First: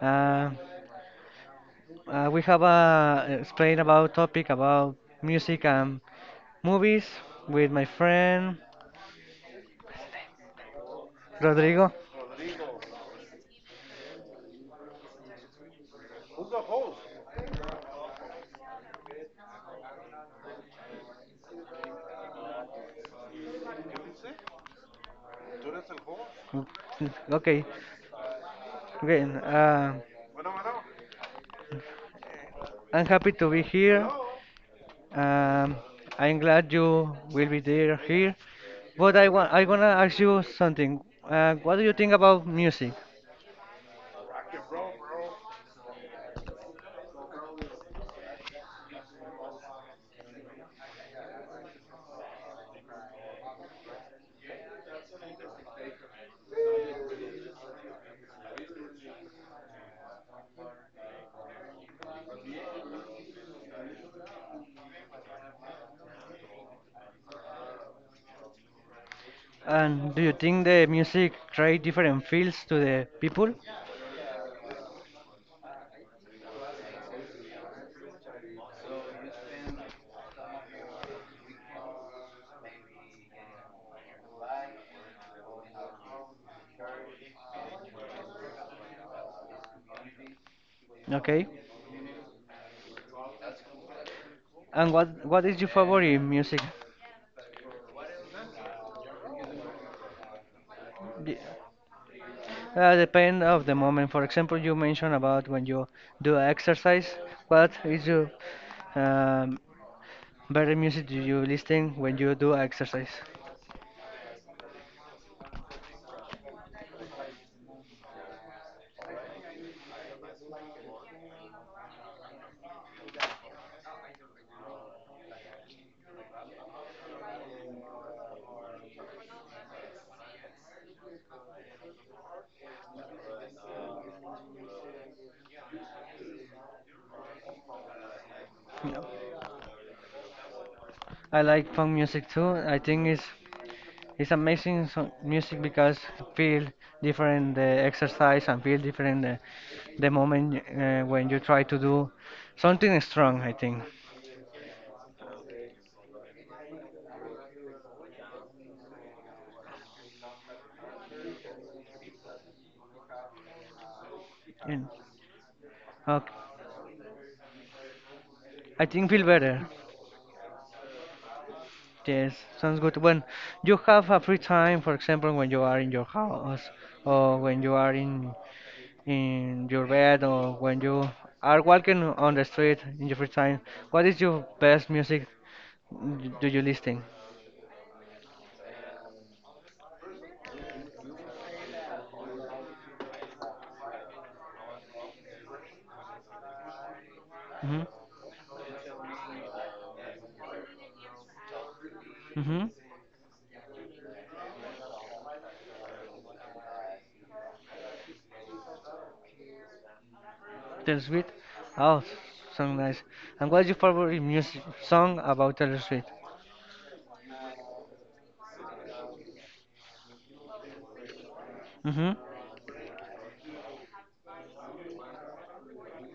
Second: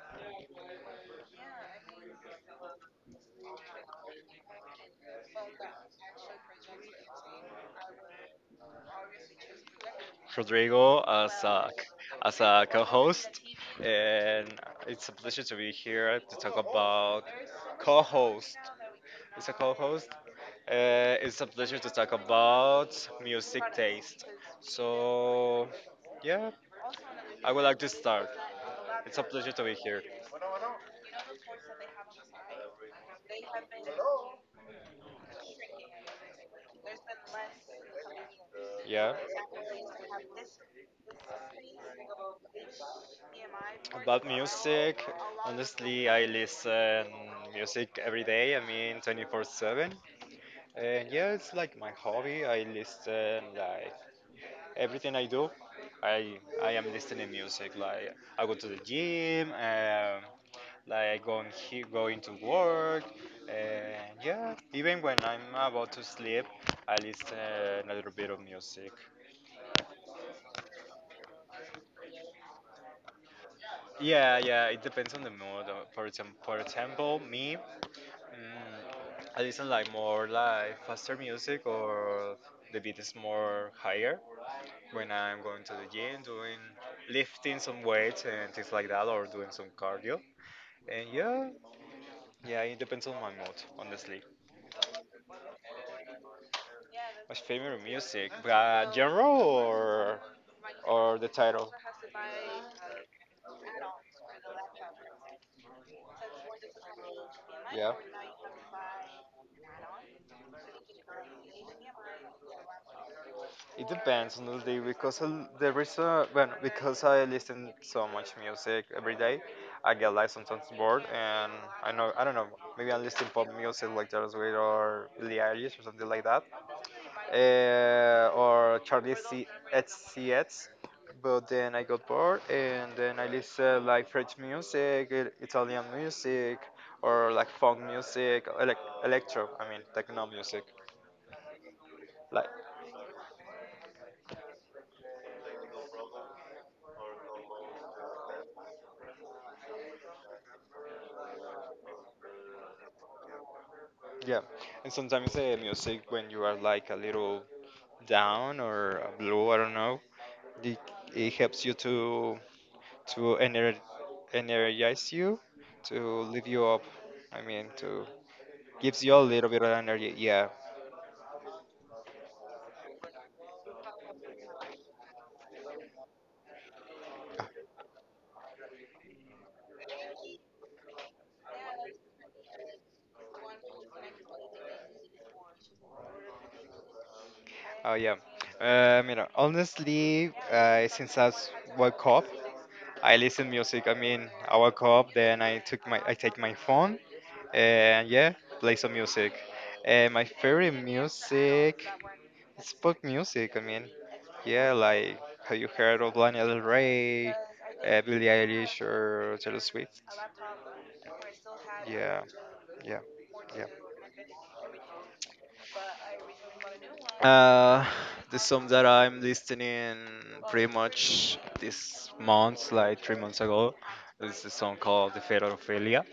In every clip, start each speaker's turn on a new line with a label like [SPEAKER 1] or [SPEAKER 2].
[SPEAKER 1] Uh, we have a explain about topic about music and movies with my friend
[SPEAKER 2] Rodrigo
[SPEAKER 1] Rodrigo.
[SPEAKER 2] as a co host, and it's a pleasure to be here to talk about co host. It's a co host. It's a pleasure to talk about music taste. So, yeah, I would
[SPEAKER 1] Okay,
[SPEAKER 2] like to start. It's a
[SPEAKER 1] okay.
[SPEAKER 2] pleasure to be here.
[SPEAKER 1] I'm happy to be here. Um, I'm glad you will be there here.
[SPEAKER 2] Yeah,
[SPEAKER 1] But I wanna ask you something. What do you think about music?
[SPEAKER 2] about music. Honestly, I listen music every day. I mean, 24/7. And yeah, it's like my hobby. I listen like everything I do. I am listening music. Like I go to the gym. Like going to work. And yeah, even when I'm about to sleep, I listen a little bit of music.
[SPEAKER 1] And do you think the music create different feels to the people?
[SPEAKER 2] Yeah, yeah, it depends on the mood. For example, me, mm, I listen like more like faster music or the beat is more higher. When I'm going to the gym, doing lifting some weights and things like that, or doing some cardio. And
[SPEAKER 1] Okay.
[SPEAKER 2] yeah, yeah, it depends on my mood, honestly.
[SPEAKER 1] And what is your favorite music?
[SPEAKER 2] My favorite music, but genre or the
[SPEAKER 1] D-
[SPEAKER 2] title?
[SPEAKER 1] Depend of the moment. For example, you mentioned about when you do exercise. What
[SPEAKER 2] Yeah.
[SPEAKER 1] is your um, better music do you listen when you do exercise?
[SPEAKER 2] It depends on the day because I'll- there is a well because I listen so much music every day, I get like sometimes bored and I don't know maybe I'm listening pop music like Taylor Swift or Billie Eilish or something like that, or Charlie C XCX. But then I got bored and then I listen like French music, Italian music, or like funk music,
[SPEAKER 1] Yeah.
[SPEAKER 2] electro. I mean techno music,
[SPEAKER 1] I like punk music
[SPEAKER 2] like.
[SPEAKER 1] too. I think it's amazing so music because feel different the exercise and feel different the moment when you try to do something strong. I think.
[SPEAKER 2] Yeah, and sometimes the music when you are like a little down or blue, I don't know, it, it helps you to
[SPEAKER 1] And,
[SPEAKER 2] energize you, to
[SPEAKER 1] okay.
[SPEAKER 2] lift you up. I mean, to
[SPEAKER 1] I
[SPEAKER 2] Gives
[SPEAKER 1] think
[SPEAKER 2] you a
[SPEAKER 1] feel
[SPEAKER 2] little bit
[SPEAKER 1] better.
[SPEAKER 2] of energy. Yeah.
[SPEAKER 1] Yes, sounds good. When you have a free time, for example, when you are in your house or when you are in your bed or when you are walking on the street in your free time, what is your best music do you listen?
[SPEAKER 2] Oh yeah. You know, honestly, since I woke up, I listen music. I mean, I wake up, then I take my phone,
[SPEAKER 1] Mm-hmm.
[SPEAKER 2] and yeah, play some music. And my favorite music,
[SPEAKER 1] Mm-hmm.
[SPEAKER 2] it's pop music. I mean, yeah, like have you heard of Lana Del Rey, Billie Eilish, or Taylor Swift?
[SPEAKER 1] Taylor Swift. Oh,
[SPEAKER 2] Yeah,
[SPEAKER 1] so
[SPEAKER 2] yeah,
[SPEAKER 1] nice. And what's
[SPEAKER 2] yeah.
[SPEAKER 1] your favorite music song about Taylor Swift?
[SPEAKER 2] Uh, the song that I'm listening pretty much
[SPEAKER 1] Mm-hmm.
[SPEAKER 2] this month, like 3 months ago, is a song called "The Fate of Ophelia."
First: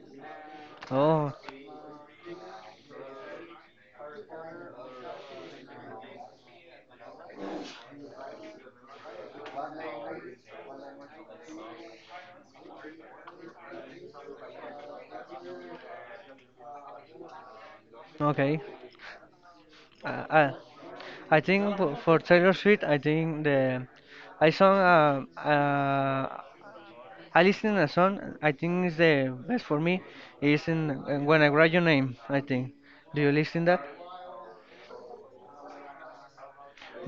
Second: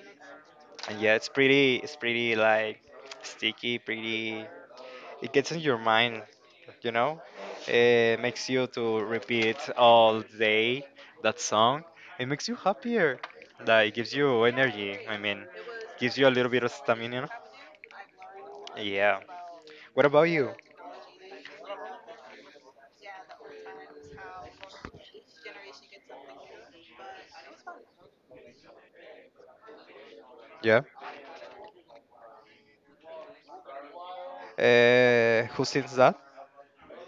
[SPEAKER 2] And yeah,
[SPEAKER 1] Oh,
[SPEAKER 2] it's pretty like sticky, pretty it gets in your mind, you know? It makes you to repeat all day that song. It makes you happier. Like gives you energy. I mean, gives you a little bit of stamina.
[SPEAKER 1] okay.
[SPEAKER 2] Yeah. What about
[SPEAKER 1] Uh,
[SPEAKER 2] you?
[SPEAKER 1] I, I think for Taylor Swift, I think the I song I listen a song. I think is the best for me is
[SPEAKER 2] Yeah.
[SPEAKER 1] in when I write your name. I think. Do you listen that?
[SPEAKER 2] Who sings that?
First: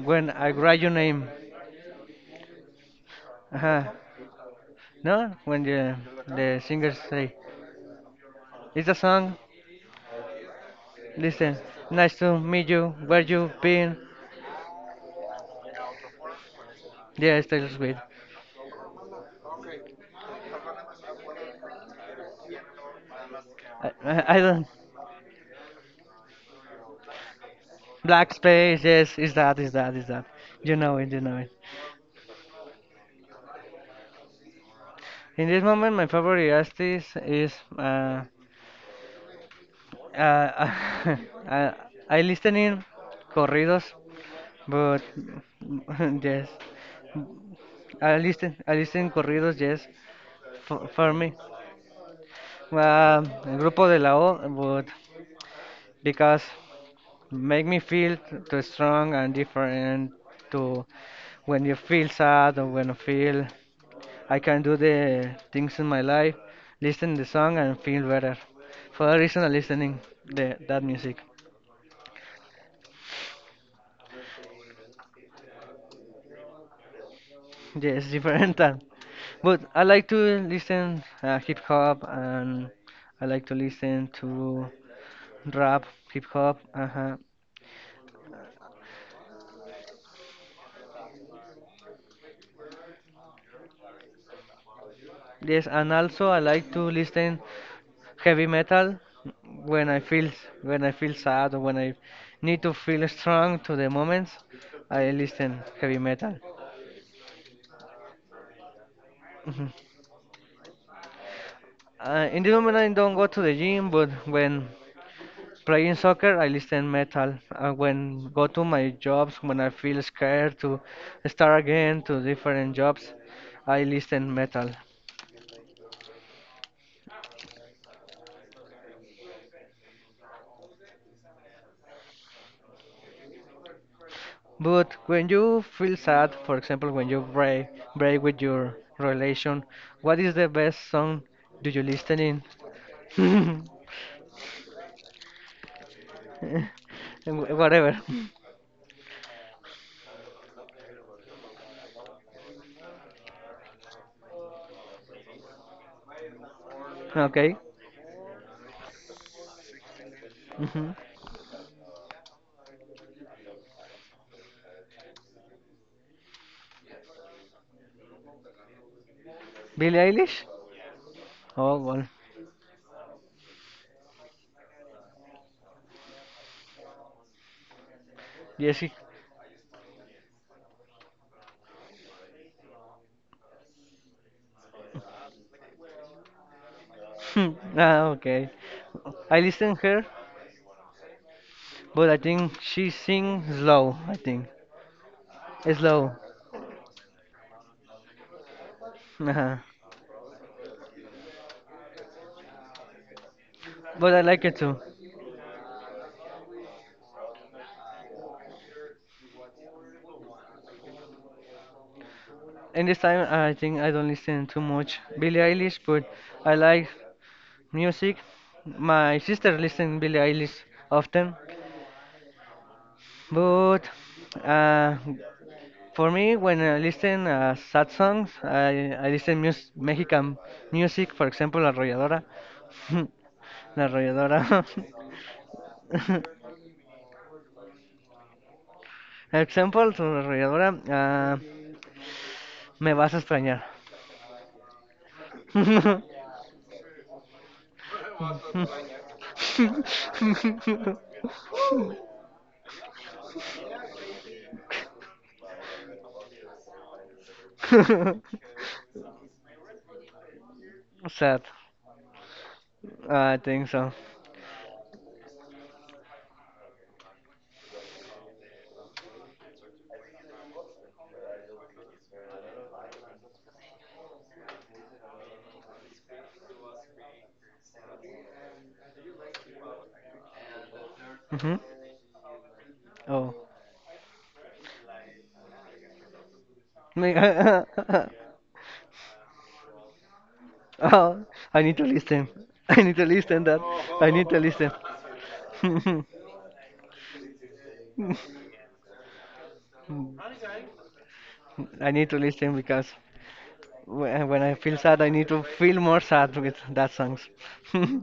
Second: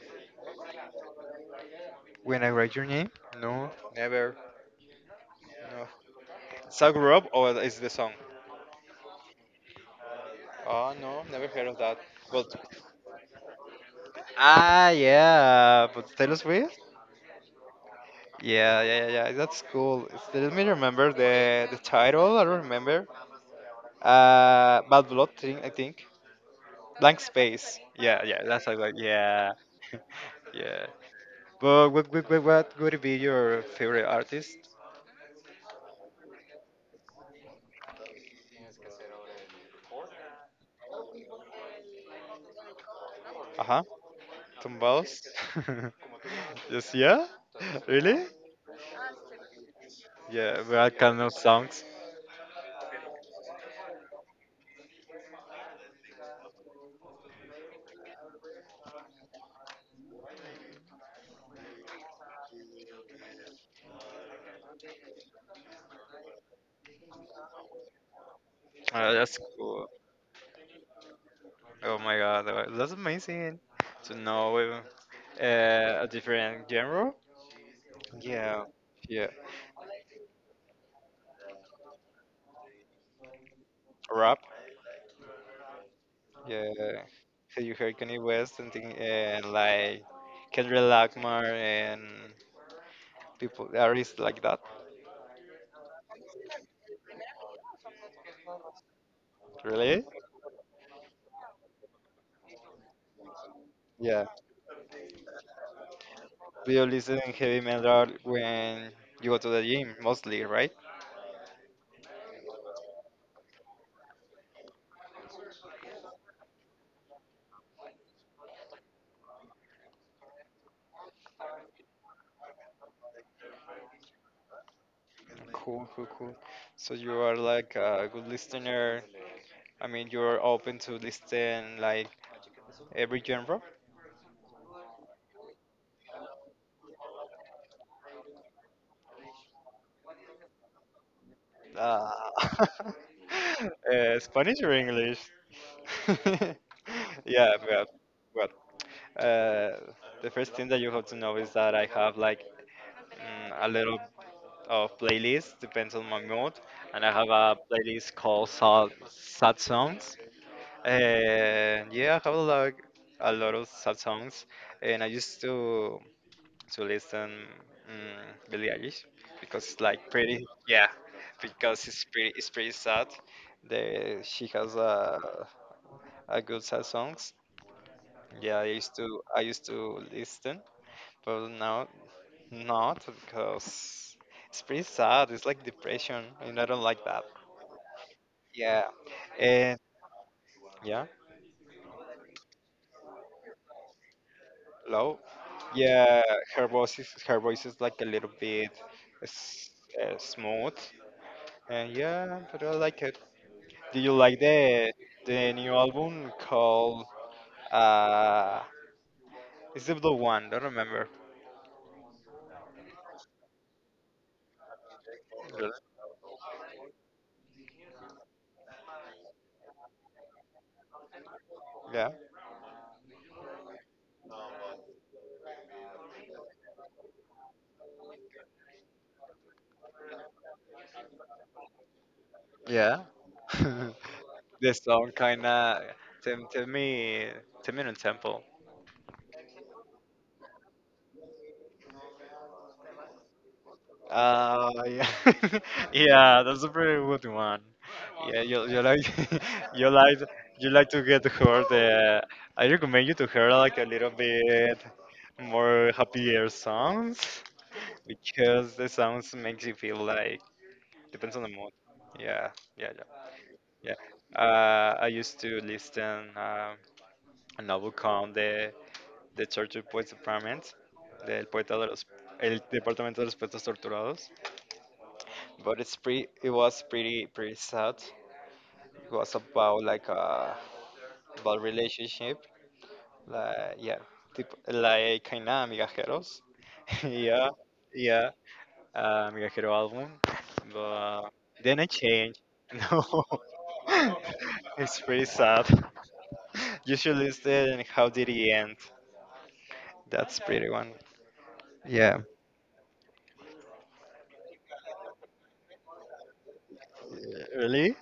[SPEAKER 1] When I write your name.
[SPEAKER 2] When I write your name? No,
[SPEAKER 1] Uh-huh.
[SPEAKER 2] never.
[SPEAKER 1] No, when
[SPEAKER 2] No.
[SPEAKER 1] the singers
[SPEAKER 2] Sagrub
[SPEAKER 1] say
[SPEAKER 2] or is the song?
[SPEAKER 1] it's a song.
[SPEAKER 2] Oh no, never
[SPEAKER 1] Listen,
[SPEAKER 2] heard of that.
[SPEAKER 1] nice to
[SPEAKER 2] But
[SPEAKER 1] meet you. Where you been?
[SPEAKER 2] ah, yeah. But Taylor Swift?
[SPEAKER 1] Yes, Taylor Swift.
[SPEAKER 2] Yeah, yeah, yeah, yeah, that's cool. It's- Let me remember the title. I don't remember.
[SPEAKER 1] I don't.
[SPEAKER 2] Bad Blood thing, I think. Blank Space. Yeah,
[SPEAKER 1] Black
[SPEAKER 2] yeah. That's
[SPEAKER 1] Space,
[SPEAKER 2] like
[SPEAKER 1] yes, is
[SPEAKER 2] yeah,
[SPEAKER 1] that, is that, is that. You
[SPEAKER 2] yeah.
[SPEAKER 1] know it, you know it.
[SPEAKER 2] But what would be your favorite artist?
[SPEAKER 1] In this moment, my favorite artist is. Uh, I, I listening
[SPEAKER 2] Uh huh.
[SPEAKER 1] corridos, but
[SPEAKER 2] Tombaos.
[SPEAKER 1] yes.
[SPEAKER 2] Just yeah.
[SPEAKER 1] I
[SPEAKER 2] Really?
[SPEAKER 1] listen, I listen corridos, yes,
[SPEAKER 2] Yeah. But
[SPEAKER 1] for,
[SPEAKER 2] I
[SPEAKER 1] for
[SPEAKER 2] can know
[SPEAKER 1] me.
[SPEAKER 2] songs.
[SPEAKER 1] Um, Grupo de la O, but because make me feel too strong and different to When you feel sad or when you feel I can do the things in my life, listen the song and feel better. For a
[SPEAKER 2] That's
[SPEAKER 1] reason, I
[SPEAKER 2] cool.
[SPEAKER 1] listening the that music.
[SPEAKER 2] Oh my god, that's amazing to know a different genre.
[SPEAKER 1] Yes, different
[SPEAKER 2] Yeah,
[SPEAKER 1] than.
[SPEAKER 2] yeah,
[SPEAKER 1] But I like to listen hip hop and I like to listen to
[SPEAKER 2] rap.
[SPEAKER 1] rap, hip hop.
[SPEAKER 2] Yeah,
[SPEAKER 1] Uh-huh.
[SPEAKER 2] so you heard Kanye West and thing, and like Kendrick Lamar and people artists like that.
[SPEAKER 1] Yes, and also I like to listen heavy metal when
[SPEAKER 2] Really?
[SPEAKER 1] I feel sad or when I need to feel strong to the
[SPEAKER 2] Yeah.
[SPEAKER 1] moments. I listen heavy metal.
[SPEAKER 2] Do you listen to heavy metal when you go to the
[SPEAKER 1] Mhm.
[SPEAKER 2] gym mostly, right?
[SPEAKER 1] In the moment, I don't go to the gym, but when playing soccer, I listen metal. When go to my jobs, when I feel scared to start again to different jobs, I listen metal.
[SPEAKER 2] Cool, cool, cool. So you are like a good listener. I mean, you're open to listen like every genre.
[SPEAKER 1] But when you feel sad, for example, when you break with your relation, what is the best song do you
[SPEAKER 2] Uh,
[SPEAKER 1] listen in?
[SPEAKER 2] Spanish or English? yeah,
[SPEAKER 1] Whatever.
[SPEAKER 2] but Uh, the first thing that you have to know is that I have like a little of playlist depends on my mood, and I have
[SPEAKER 1] Okay.
[SPEAKER 2] a playlist called sad, sad songs.
[SPEAKER 1] Hmm.
[SPEAKER 2] And yeah, I have like a lot of sad songs, and I used to listen Billie Eilish because it's
[SPEAKER 1] Billie
[SPEAKER 2] like pretty,
[SPEAKER 1] Eilish?
[SPEAKER 2] yeah,
[SPEAKER 1] Oh
[SPEAKER 2] because
[SPEAKER 1] well.
[SPEAKER 2] it's pretty sad. She has a good sad songs. Yeah,
[SPEAKER 1] Yes.
[SPEAKER 2] I used to listen, but now not because it's pretty sad. It's like depression, and I don't like that.
[SPEAKER 1] Hmm, ah, okay.
[SPEAKER 2] Yeah,
[SPEAKER 1] I listen
[SPEAKER 2] and
[SPEAKER 1] her,
[SPEAKER 2] yeah,
[SPEAKER 1] but I think she sing slow. I think
[SPEAKER 2] low.
[SPEAKER 1] slow.
[SPEAKER 2] Yeah, her voice is like a little bit
[SPEAKER 1] Uh-huh.
[SPEAKER 2] s- smooth, and yeah, but I like it. Do
[SPEAKER 1] But
[SPEAKER 2] you
[SPEAKER 1] I
[SPEAKER 2] like
[SPEAKER 1] like it too.
[SPEAKER 2] the new album called uh? Is it the one? I don't remember.
[SPEAKER 1] And this time, I think I don't listen too much Billie
[SPEAKER 2] Really?
[SPEAKER 1] Eilish, but I like music. My sister listen Billie Eilish often,
[SPEAKER 2] Yeah.
[SPEAKER 1] but uh, for me, when I listen sad songs, I listen mus Mexican music, for example, Arrolladora.
[SPEAKER 2] Yeah.
[SPEAKER 1] la arrolladora.
[SPEAKER 2] the song kinda. Tem- Tell me, tell me in temple.
[SPEAKER 1] Example, su arrolladora. Me vas a extrañar.
[SPEAKER 2] Yeah, yeah, that's a pretty good one. Yeah, you like you like to get her the. I recommend you to hear like a little bit more happier songs because the sounds makes you feel like depends
[SPEAKER 1] Sad.
[SPEAKER 2] on the mood. Yeah, yeah,
[SPEAKER 1] I think so.
[SPEAKER 2] yeah, yeah. I used to listen a novel called the Tortured Poets Department, del poeta de los el departamento de los poetas torturados. But it was pretty sad. It was about like a
[SPEAKER 1] Mhm.
[SPEAKER 2] about relationship,
[SPEAKER 1] Oh.
[SPEAKER 2] like yeah tipo, like kind of migajeros,
[SPEAKER 1] Me-
[SPEAKER 2] yeah, yeah, migajero album,
[SPEAKER 1] oh.
[SPEAKER 2] but
[SPEAKER 1] I need
[SPEAKER 2] then
[SPEAKER 1] to
[SPEAKER 2] I
[SPEAKER 1] listen.
[SPEAKER 2] changed,
[SPEAKER 1] I need to
[SPEAKER 2] no.
[SPEAKER 1] listen that. I need to listen.
[SPEAKER 2] it's pretty sad. You should listen. How did it end, that's pretty one.
[SPEAKER 1] I need to
[SPEAKER 2] Yeah
[SPEAKER 1] listen because When I feel sad, I need to feel more sad with that songs.
[SPEAKER 2] really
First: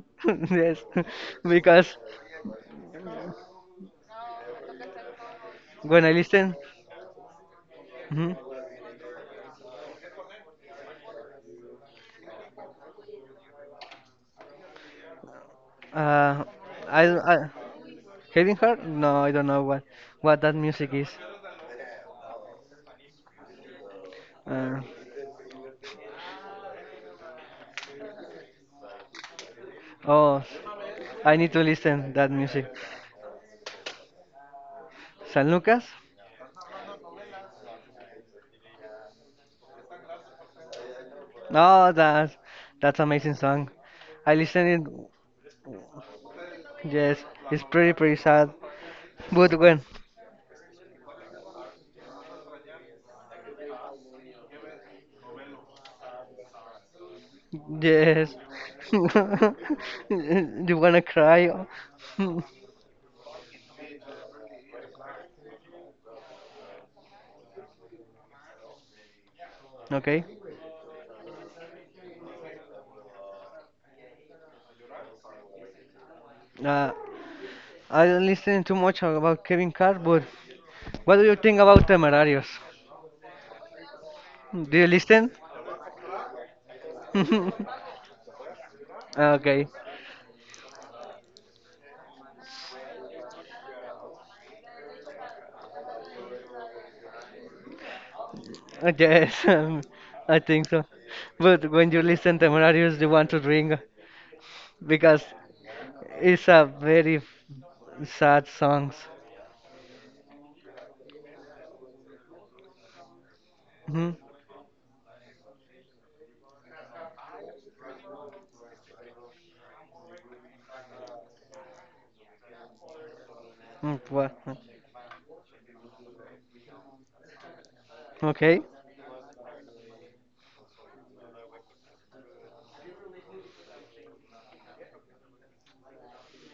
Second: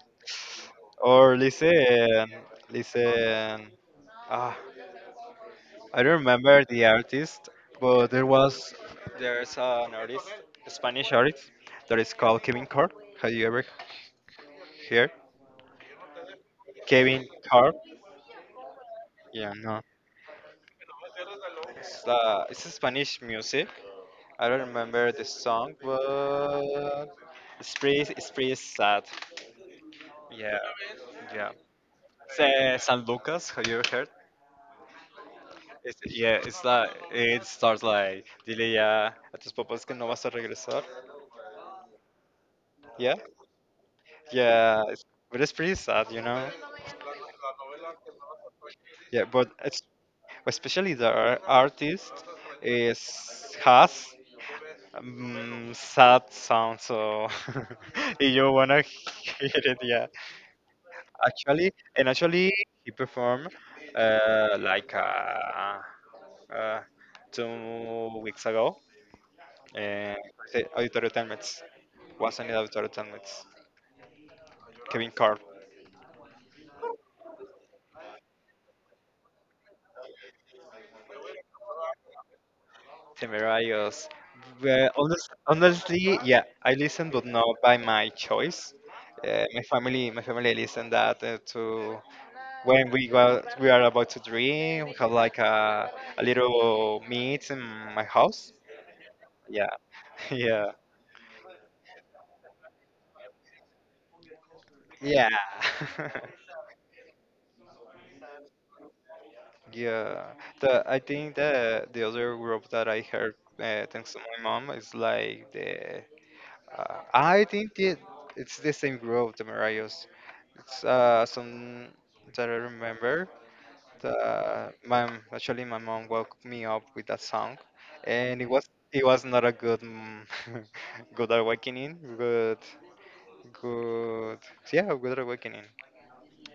[SPEAKER 1] Yes,
[SPEAKER 2] or
[SPEAKER 1] because
[SPEAKER 2] listen listen ah I
[SPEAKER 1] when I
[SPEAKER 2] don't
[SPEAKER 1] listen,
[SPEAKER 2] remember the artist, but
[SPEAKER 1] Mhm.
[SPEAKER 2] there's an artist, a Spanish artist, that is called Kevin Carr. Have you ever heard
[SPEAKER 1] uh, I,
[SPEAKER 2] Kevin
[SPEAKER 1] I
[SPEAKER 2] Carr?
[SPEAKER 1] Hidden Heart? No, I don't
[SPEAKER 2] Yeah,
[SPEAKER 1] know
[SPEAKER 2] no.
[SPEAKER 1] what that music is.
[SPEAKER 2] It's a Spanish music. I don't
[SPEAKER 1] Uh,
[SPEAKER 2] remember the song, but it's pretty sad.
[SPEAKER 1] oh,
[SPEAKER 2] Yeah,
[SPEAKER 1] I need
[SPEAKER 2] yeah.
[SPEAKER 1] to listen that
[SPEAKER 2] It's,
[SPEAKER 1] music.
[SPEAKER 2] San Lucas, have you heard?
[SPEAKER 1] San Lucas?
[SPEAKER 2] It's, yeah, it's like, it starts like, dile ya a tus papás que no vas a regresar.
[SPEAKER 1] Oh, that's
[SPEAKER 2] Yeah,
[SPEAKER 1] amazing song. I listen it.
[SPEAKER 2] yeah, it's, but it's pretty sad, you know.
[SPEAKER 1] Yes, it's pretty pretty sad.
[SPEAKER 2] Yeah, but
[SPEAKER 1] But when
[SPEAKER 2] it's especially the artist is has sad sound, so if
[SPEAKER 1] yes,
[SPEAKER 2] you wanna hear it, yeah.
[SPEAKER 1] You wanna cry?
[SPEAKER 2] And
[SPEAKER 1] Hmm,
[SPEAKER 2] actually, he performed like uh, 2 weeks ago. Uh,
[SPEAKER 1] okay.
[SPEAKER 2] Auditorio Telmets was in the Auditorio Telmets. Kevin Carr.
[SPEAKER 1] Uh, I don't listen too much about Kevin Carr, but what do you think about Temerarios?
[SPEAKER 2] Temerarios.
[SPEAKER 1] Do you
[SPEAKER 2] Well,
[SPEAKER 1] listen?
[SPEAKER 2] honestly, yeah, I listen, but not by my choice.
[SPEAKER 1] Okay.
[SPEAKER 2] My family listen that to when we go, we are about to drink. We have like a little meet in my house.
[SPEAKER 1] Yes,
[SPEAKER 2] Yeah,
[SPEAKER 1] I
[SPEAKER 2] yeah,
[SPEAKER 1] think so. But when you listen Temerarios, you want to drink because
[SPEAKER 2] yeah,
[SPEAKER 1] it's a very sad songs.
[SPEAKER 2] yeah. The I think the other group that I heard thanks
[SPEAKER 1] Mhm.
[SPEAKER 2] to my mom is like the I think it's the same group, Temerarios. Some that I remember.
[SPEAKER 1] Mm, wha-
[SPEAKER 2] The, my Actually my mom woke me up with that song, and
[SPEAKER 1] Okay.
[SPEAKER 2] it was not a good good awakening. Good good Yeah good awakening.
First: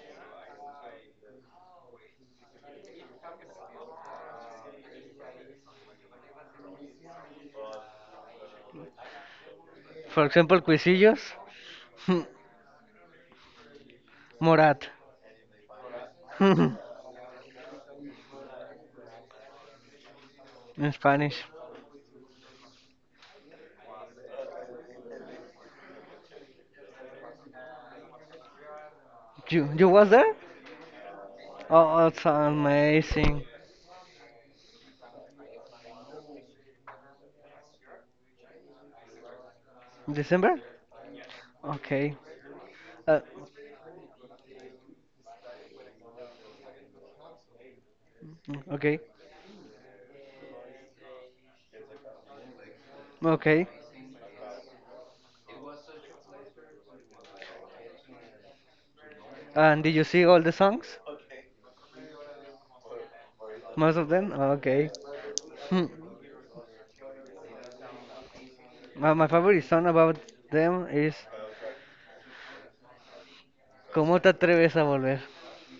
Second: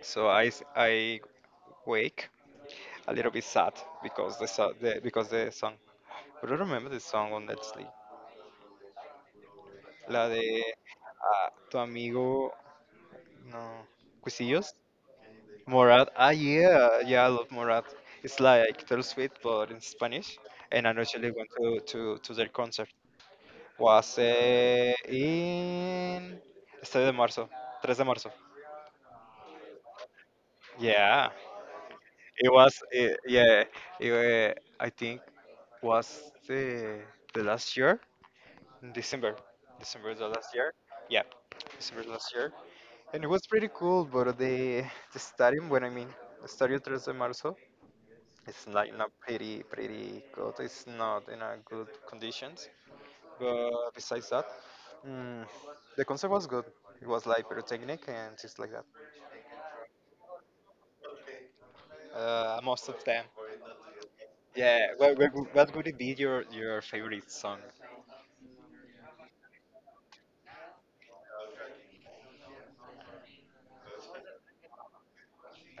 [SPEAKER 2] So I wake a little bit sad because the, so- the because the song. But I remember the song on honestly.
[SPEAKER 1] For
[SPEAKER 2] La
[SPEAKER 1] example,
[SPEAKER 2] de
[SPEAKER 1] Cuisillos,
[SPEAKER 2] ah, tu amigo no. Cuisillos
[SPEAKER 1] Morat.
[SPEAKER 2] Morat. Ah, yeah, yeah, I love Morat. It's like Taylor Swift, but in Spanish. And
[SPEAKER 1] In
[SPEAKER 2] I actually
[SPEAKER 1] Spanish.
[SPEAKER 2] went to their concert. Was eh, in Estadio de Marzo, 3 de Marzo.
[SPEAKER 1] You was there?
[SPEAKER 2] Yeah,
[SPEAKER 1] Oh, it's
[SPEAKER 2] it was. It,
[SPEAKER 1] amazing.
[SPEAKER 2] yeah, it, eh, I think was the last year, in December. December the last
[SPEAKER 1] December?
[SPEAKER 2] year. Yeah, December
[SPEAKER 1] Okay.
[SPEAKER 2] last year,
[SPEAKER 1] Uh,
[SPEAKER 2] and it was pretty cool. But the stadium, when I mean Estadio 3 de Marzo, it's like
[SPEAKER 1] okay.
[SPEAKER 2] not pretty, pretty good. It's not in a good conditions.
[SPEAKER 1] Okay.
[SPEAKER 2] But besides that, mm, the concept was good. It was like pyrotechnic and things like that.
[SPEAKER 1] And did you see all the songs?
[SPEAKER 2] Most of them.
[SPEAKER 1] Most of them?
[SPEAKER 2] Yeah.
[SPEAKER 1] Okay.
[SPEAKER 2] What
[SPEAKER 1] Hmm.
[SPEAKER 2] would it be your favorite song?
[SPEAKER 1] My favorite song about them is ¿Cómo te atreves a volver?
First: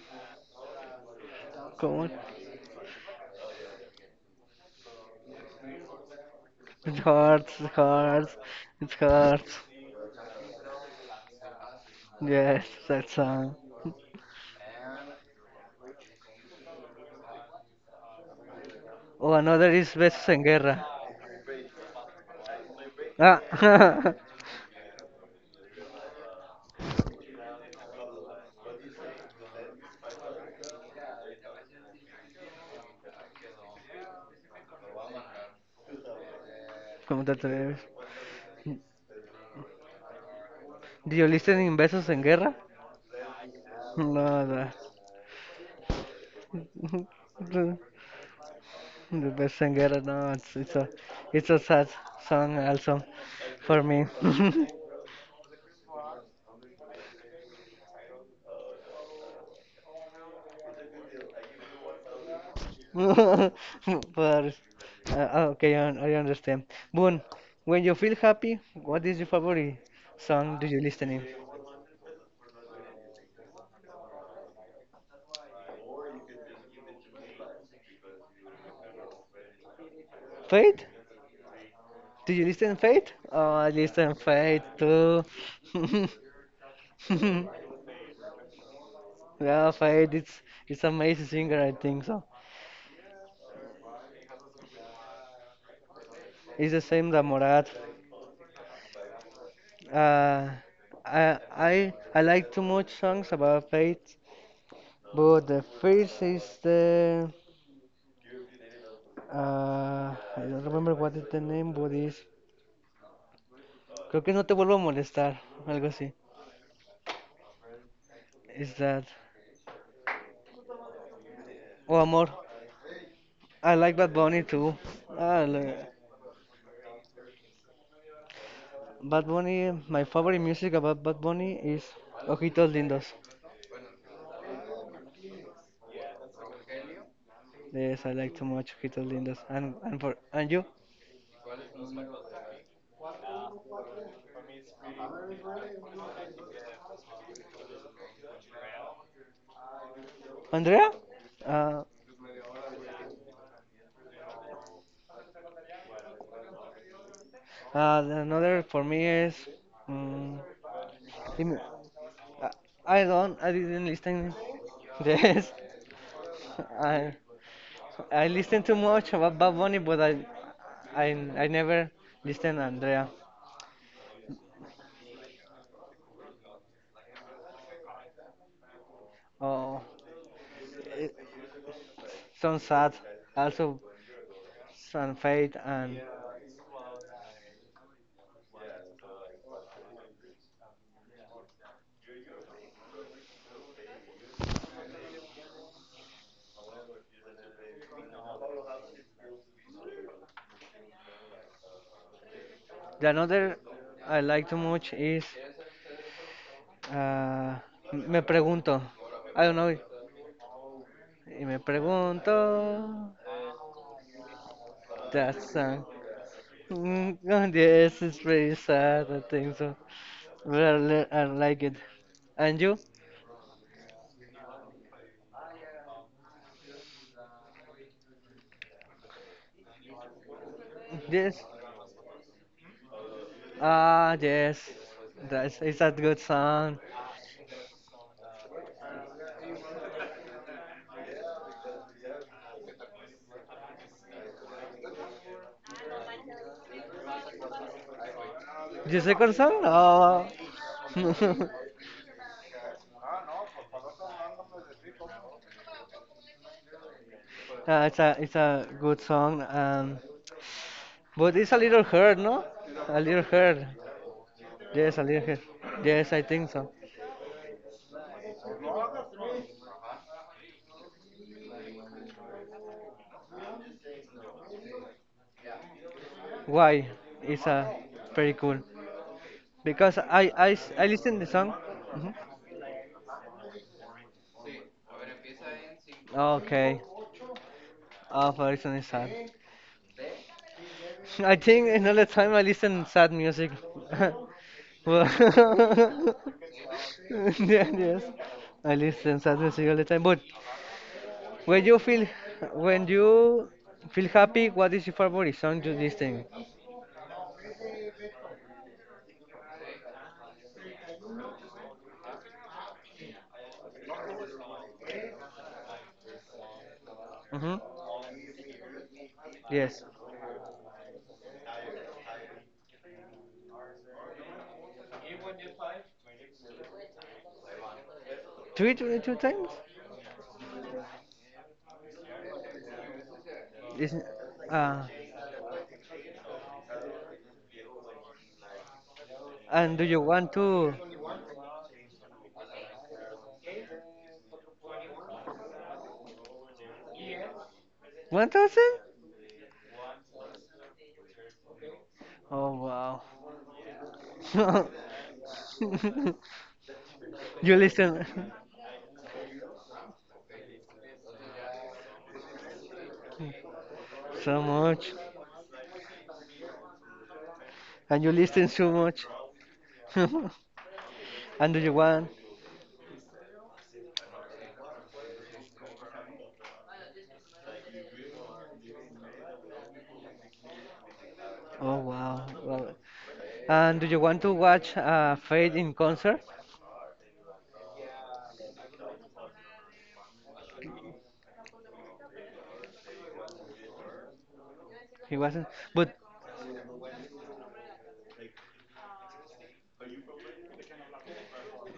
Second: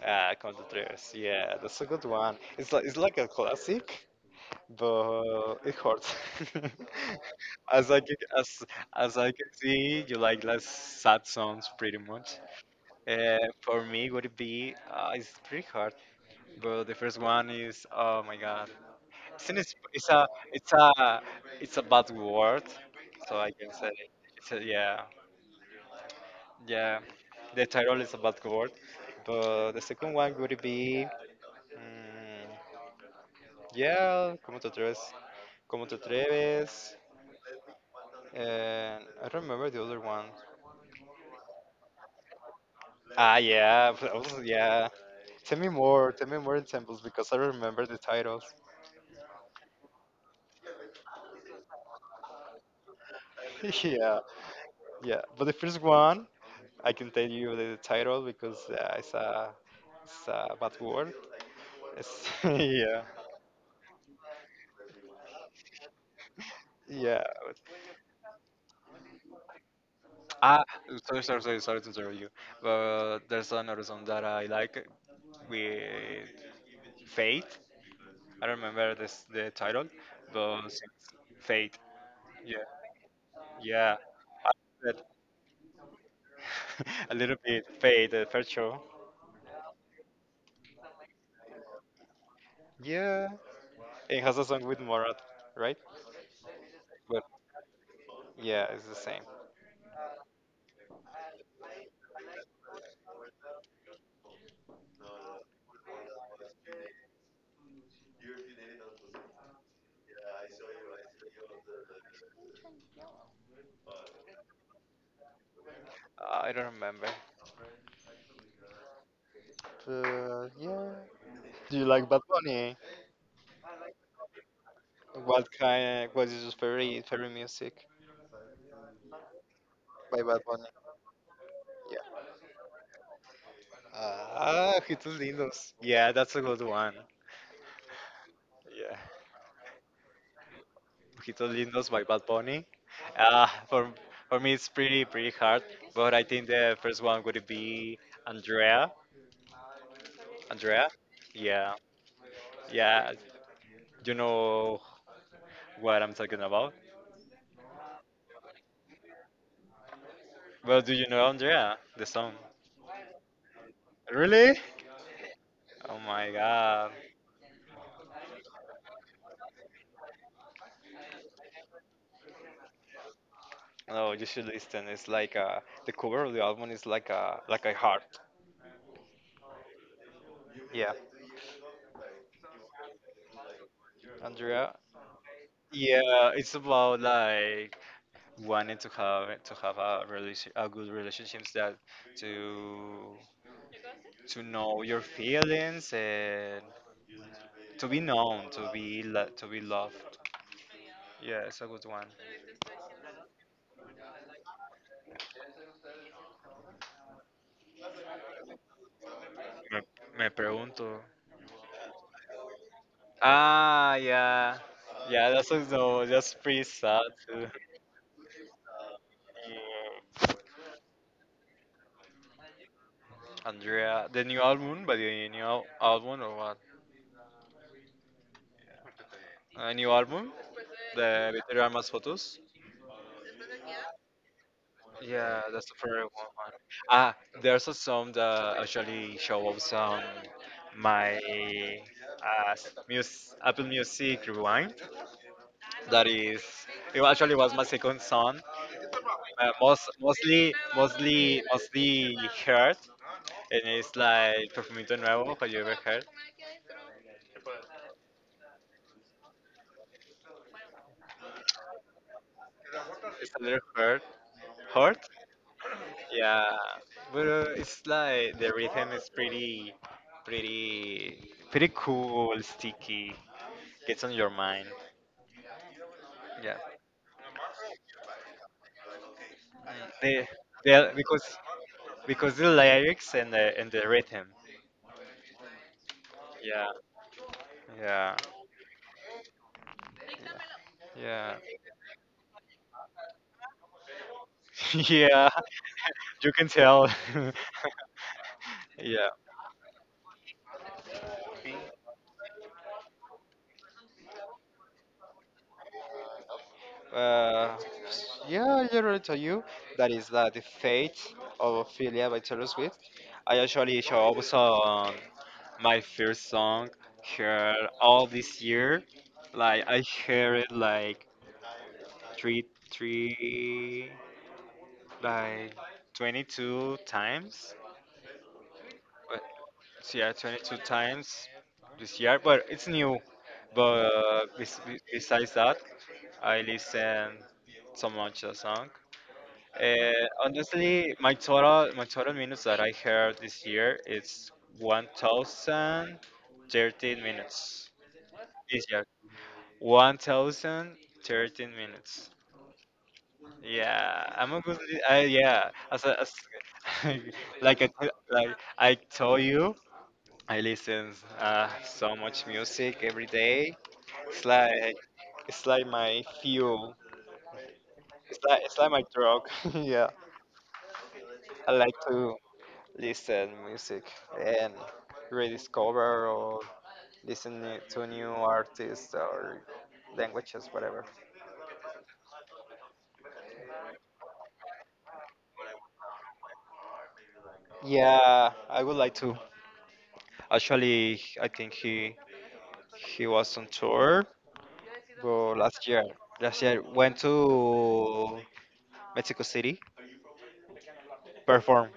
[SPEAKER 2] Ah, Conductors. Yeah, that's a good
[SPEAKER 1] ¿Cómo?
[SPEAKER 2] one. It's like a classic, but it hurts.
[SPEAKER 1] It hurts, it
[SPEAKER 2] as I can,
[SPEAKER 1] hurts, it
[SPEAKER 2] as I can
[SPEAKER 1] hurts.
[SPEAKER 2] see, you like less sad songs pretty much.
[SPEAKER 1] Yes, that song.
[SPEAKER 2] For me, would it be? It's pretty hard. But the first one is, oh my god,
[SPEAKER 1] Oh, another is
[SPEAKER 2] it's a
[SPEAKER 1] Besos en
[SPEAKER 2] it's
[SPEAKER 1] Guerra.
[SPEAKER 2] a it's a bad word, so
[SPEAKER 1] Ah,
[SPEAKER 2] I can say it's a, yeah yeah. The title is a bad word, but the second one would be, mm, yeah, ¿cómo te atreves? ¿Cómo te atreves?
[SPEAKER 1] ¿Cómo te atreves?
[SPEAKER 2] And I don't remember the other one.
[SPEAKER 1] Do you listen in Besos en Guerra?
[SPEAKER 2] Ah yeah, but also,
[SPEAKER 1] No, no.
[SPEAKER 2] yeah. Tell me more. Tell me more examples because I don't remember the titles.
[SPEAKER 1] The Besos en Guerra, no, it's a sad song also for me.
[SPEAKER 2] yeah. Yeah, but the first one I can tell you the title because it's a bad word. It's yeah
[SPEAKER 1] But okay, I understand. Boon,
[SPEAKER 2] yeah.
[SPEAKER 1] when you feel happy, what is your favorite song? Do
[SPEAKER 2] Ah,
[SPEAKER 1] you listen in
[SPEAKER 2] sorry to interrupt you. But there's another song that I like with Fate. I don't remember this the title, but it's
[SPEAKER 1] Fate?
[SPEAKER 2] Fate.
[SPEAKER 1] Do you
[SPEAKER 2] Yeah,
[SPEAKER 1] listen Fate? Oh, I
[SPEAKER 2] yeah.
[SPEAKER 1] listen
[SPEAKER 2] I
[SPEAKER 1] Fate
[SPEAKER 2] like that.
[SPEAKER 1] too.
[SPEAKER 2] a little bit Fate, the first show.
[SPEAKER 1] yeah, Fate, it's amazing singer, I think so.
[SPEAKER 2] Yeah, it has a song with Morat, right?
[SPEAKER 1] It's the same that
[SPEAKER 2] But
[SPEAKER 1] Morat.
[SPEAKER 2] yeah, it's the same.
[SPEAKER 1] Uh, I like too much songs about faith, but the first is the I don't remember what is the name, but is creo que no te vuelvo a molestar, algo así.
[SPEAKER 2] I don't remember.
[SPEAKER 1] Is that
[SPEAKER 2] Yeah. Do you
[SPEAKER 1] oh
[SPEAKER 2] like Bad
[SPEAKER 1] amor?
[SPEAKER 2] Bunny?
[SPEAKER 1] I like Bad Bunny too. I
[SPEAKER 2] What
[SPEAKER 1] li-
[SPEAKER 2] kind? What is your favorite music
[SPEAKER 1] Bad Bunny, my
[SPEAKER 2] by
[SPEAKER 1] favorite
[SPEAKER 2] Bad Bunny?
[SPEAKER 1] music about Bad Bunny is
[SPEAKER 2] Yeah.
[SPEAKER 1] Ojitos Lindos.
[SPEAKER 2] Ah, Ojitos Lindos. Yeah, that's a good one.
[SPEAKER 1] Yes, I like too much
[SPEAKER 2] Yeah.
[SPEAKER 1] Ojitos Lindos. And for and you,
[SPEAKER 2] Ojitos Lindos by Bad Bunny. Ah, for me it's pretty pretty hard, but I think the first one would be Andrea.
[SPEAKER 1] Andrea?
[SPEAKER 2] Andrea. Yeah,
[SPEAKER 1] Uh,
[SPEAKER 2] yeah. You know what I'm talking about.
[SPEAKER 1] Another for me is. mm,
[SPEAKER 2] Well, do you know
[SPEAKER 1] im-
[SPEAKER 2] Andrea, the song?
[SPEAKER 1] I don't. I didn't listen.
[SPEAKER 2] Really?
[SPEAKER 1] Yes,
[SPEAKER 2] Oh my God.
[SPEAKER 1] I I listen too much about Bad Bunny, but I never listen Andrea.
[SPEAKER 2] Oh, you should listen. It's like the cover of the album is like a heart.
[SPEAKER 1] Oh,
[SPEAKER 2] Yeah,
[SPEAKER 1] it, some sad. Also,
[SPEAKER 2] Andrea.
[SPEAKER 1] some fate and
[SPEAKER 2] Yeah, it's about like wanting to have a relation, a good relationships that to to know your feelings and to be known, to be to be loved. Yeah, it's a good one.
[SPEAKER 1] the another I like too much is uh, me pregunto. I don't know.
[SPEAKER 2] Me, me pregunto.
[SPEAKER 1] Y me pregunto.
[SPEAKER 2] Ah, yeah, yeah.
[SPEAKER 1] That
[SPEAKER 2] That's
[SPEAKER 1] song.
[SPEAKER 2] also that's pretty sad
[SPEAKER 1] Oh,
[SPEAKER 2] too.
[SPEAKER 1] yes, it's very sad. I think so. Well, I like it. And you?
[SPEAKER 2] Andrea, the new album, but the album or what? A new album, the
[SPEAKER 1] Yes.
[SPEAKER 2] Victoria Armas photos.
[SPEAKER 1] Ah, yes.
[SPEAKER 2] Yeah,
[SPEAKER 1] That's
[SPEAKER 2] that's the
[SPEAKER 1] It's a
[SPEAKER 2] favorite
[SPEAKER 1] good
[SPEAKER 2] one.
[SPEAKER 1] song.
[SPEAKER 2] Ah, there's a song that actually shows up on my uh, Apple Music Rewind. That is, it actually was my second song,
[SPEAKER 1] You second song?
[SPEAKER 2] most
[SPEAKER 1] Oh.
[SPEAKER 2] mostly mostly mostly heard, and it's like Perfumito Nuevo. Have you ever heard?
[SPEAKER 1] Ah, it's a good song. But it's a little hard, no? A little
[SPEAKER 2] It's a little
[SPEAKER 1] hard.
[SPEAKER 2] hurt.
[SPEAKER 1] Yes,
[SPEAKER 2] Hurt?
[SPEAKER 1] a little hard. Yes, I
[SPEAKER 2] Yeah,
[SPEAKER 1] think so.
[SPEAKER 2] but it's like the rhythm is pretty cool, sticky. Gets on your mind. Yeah,
[SPEAKER 1] Why? It's a very cool. Because
[SPEAKER 2] they,
[SPEAKER 1] I
[SPEAKER 2] they
[SPEAKER 1] listen the song. Mhm.
[SPEAKER 2] because the lyrics and the rhythm. Yeah,
[SPEAKER 1] Okay.
[SPEAKER 2] yeah,
[SPEAKER 1] Oh, but it's sad.
[SPEAKER 2] yeah,
[SPEAKER 1] I think another time I listen sad music. Well,
[SPEAKER 2] yeah. You can tell.
[SPEAKER 1] yeah, yes. I
[SPEAKER 2] yeah.
[SPEAKER 1] listen sad music all the time. But when you feel when you feel happy, what is your favorite song to listen?
[SPEAKER 2] Uh, yeah, I already told you that the fate of Ophelia by Taylor Swift. I actually show up some my first song
[SPEAKER 1] Mm-hmm.
[SPEAKER 2] heard all this year. Like I
[SPEAKER 1] Yes.
[SPEAKER 2] heard it like three three like 22 times.
[SPEAKER 1] Three to two
[SPEAKER 2] But
[SPEAKER 1] times?
[SPEAKER 2] so yeah, 22 times this year. But it's new.
[SPEAKER 1] Is
[SPEAKER 2] But
[SPEAKER 1] uh
[SPEAKER 2] besides that, I listen so much a song.
[SPEAKER 1] and do you
[SPEAKER 2] Uh,
[SPEAKER 1] want to
[SPEAKER 2] honestly, my total minutes that I heard this year is 1,013 minutes
[SPEAKER 1] one
[SPEAKER 2] this
[SPEAKER 1] thousand?
[SPEAKER 2] year. 1013 minutes.
[SPEAKER 1] Oh wow.
[SPEAKER 2] Yeah, I'm a good. Li- I, yeah, as, a, as
[SPEAKER 1] You listen.
[SPEAKER 2] like I told you, I listen so much music every day. It's
[SPEAKER 1] So
[SPEAKER 2] like
[SPEAKER 1] much.
[SPEAKER 2] it's like my fuel.
[SPEAKER 1] And you listen
[SPEAKER 2] It's like
[SPEAKER 1] so
[SPEAKER 2] my
[SPEAKER 1] much.
[SPEAKER 2] drug. yeah,
[SPEAKER 1] And
[SPEAKER 2] I
[SPEAKER 1] do you
[SPEAKER 2] like
[SPEAKER 1] want?
[SPEAKER 2] to listen music and rediscover or listen to new artists or languages, whatever.
[SPEAKER 1] Oh, wow. Wow. And do you want to watch Fade in concert?
[SPEAKER 2] Yeah, I would like to. Actually, I think he was on tour,
[SPEAKER 1] He
[SPEAKER 2] well,
[SPEAKER 1] wasn't.
[SPEAKER 2] last year.
[SPEAKER 1] But,
[SPEAKER 2] Last year went to Mexico City perform.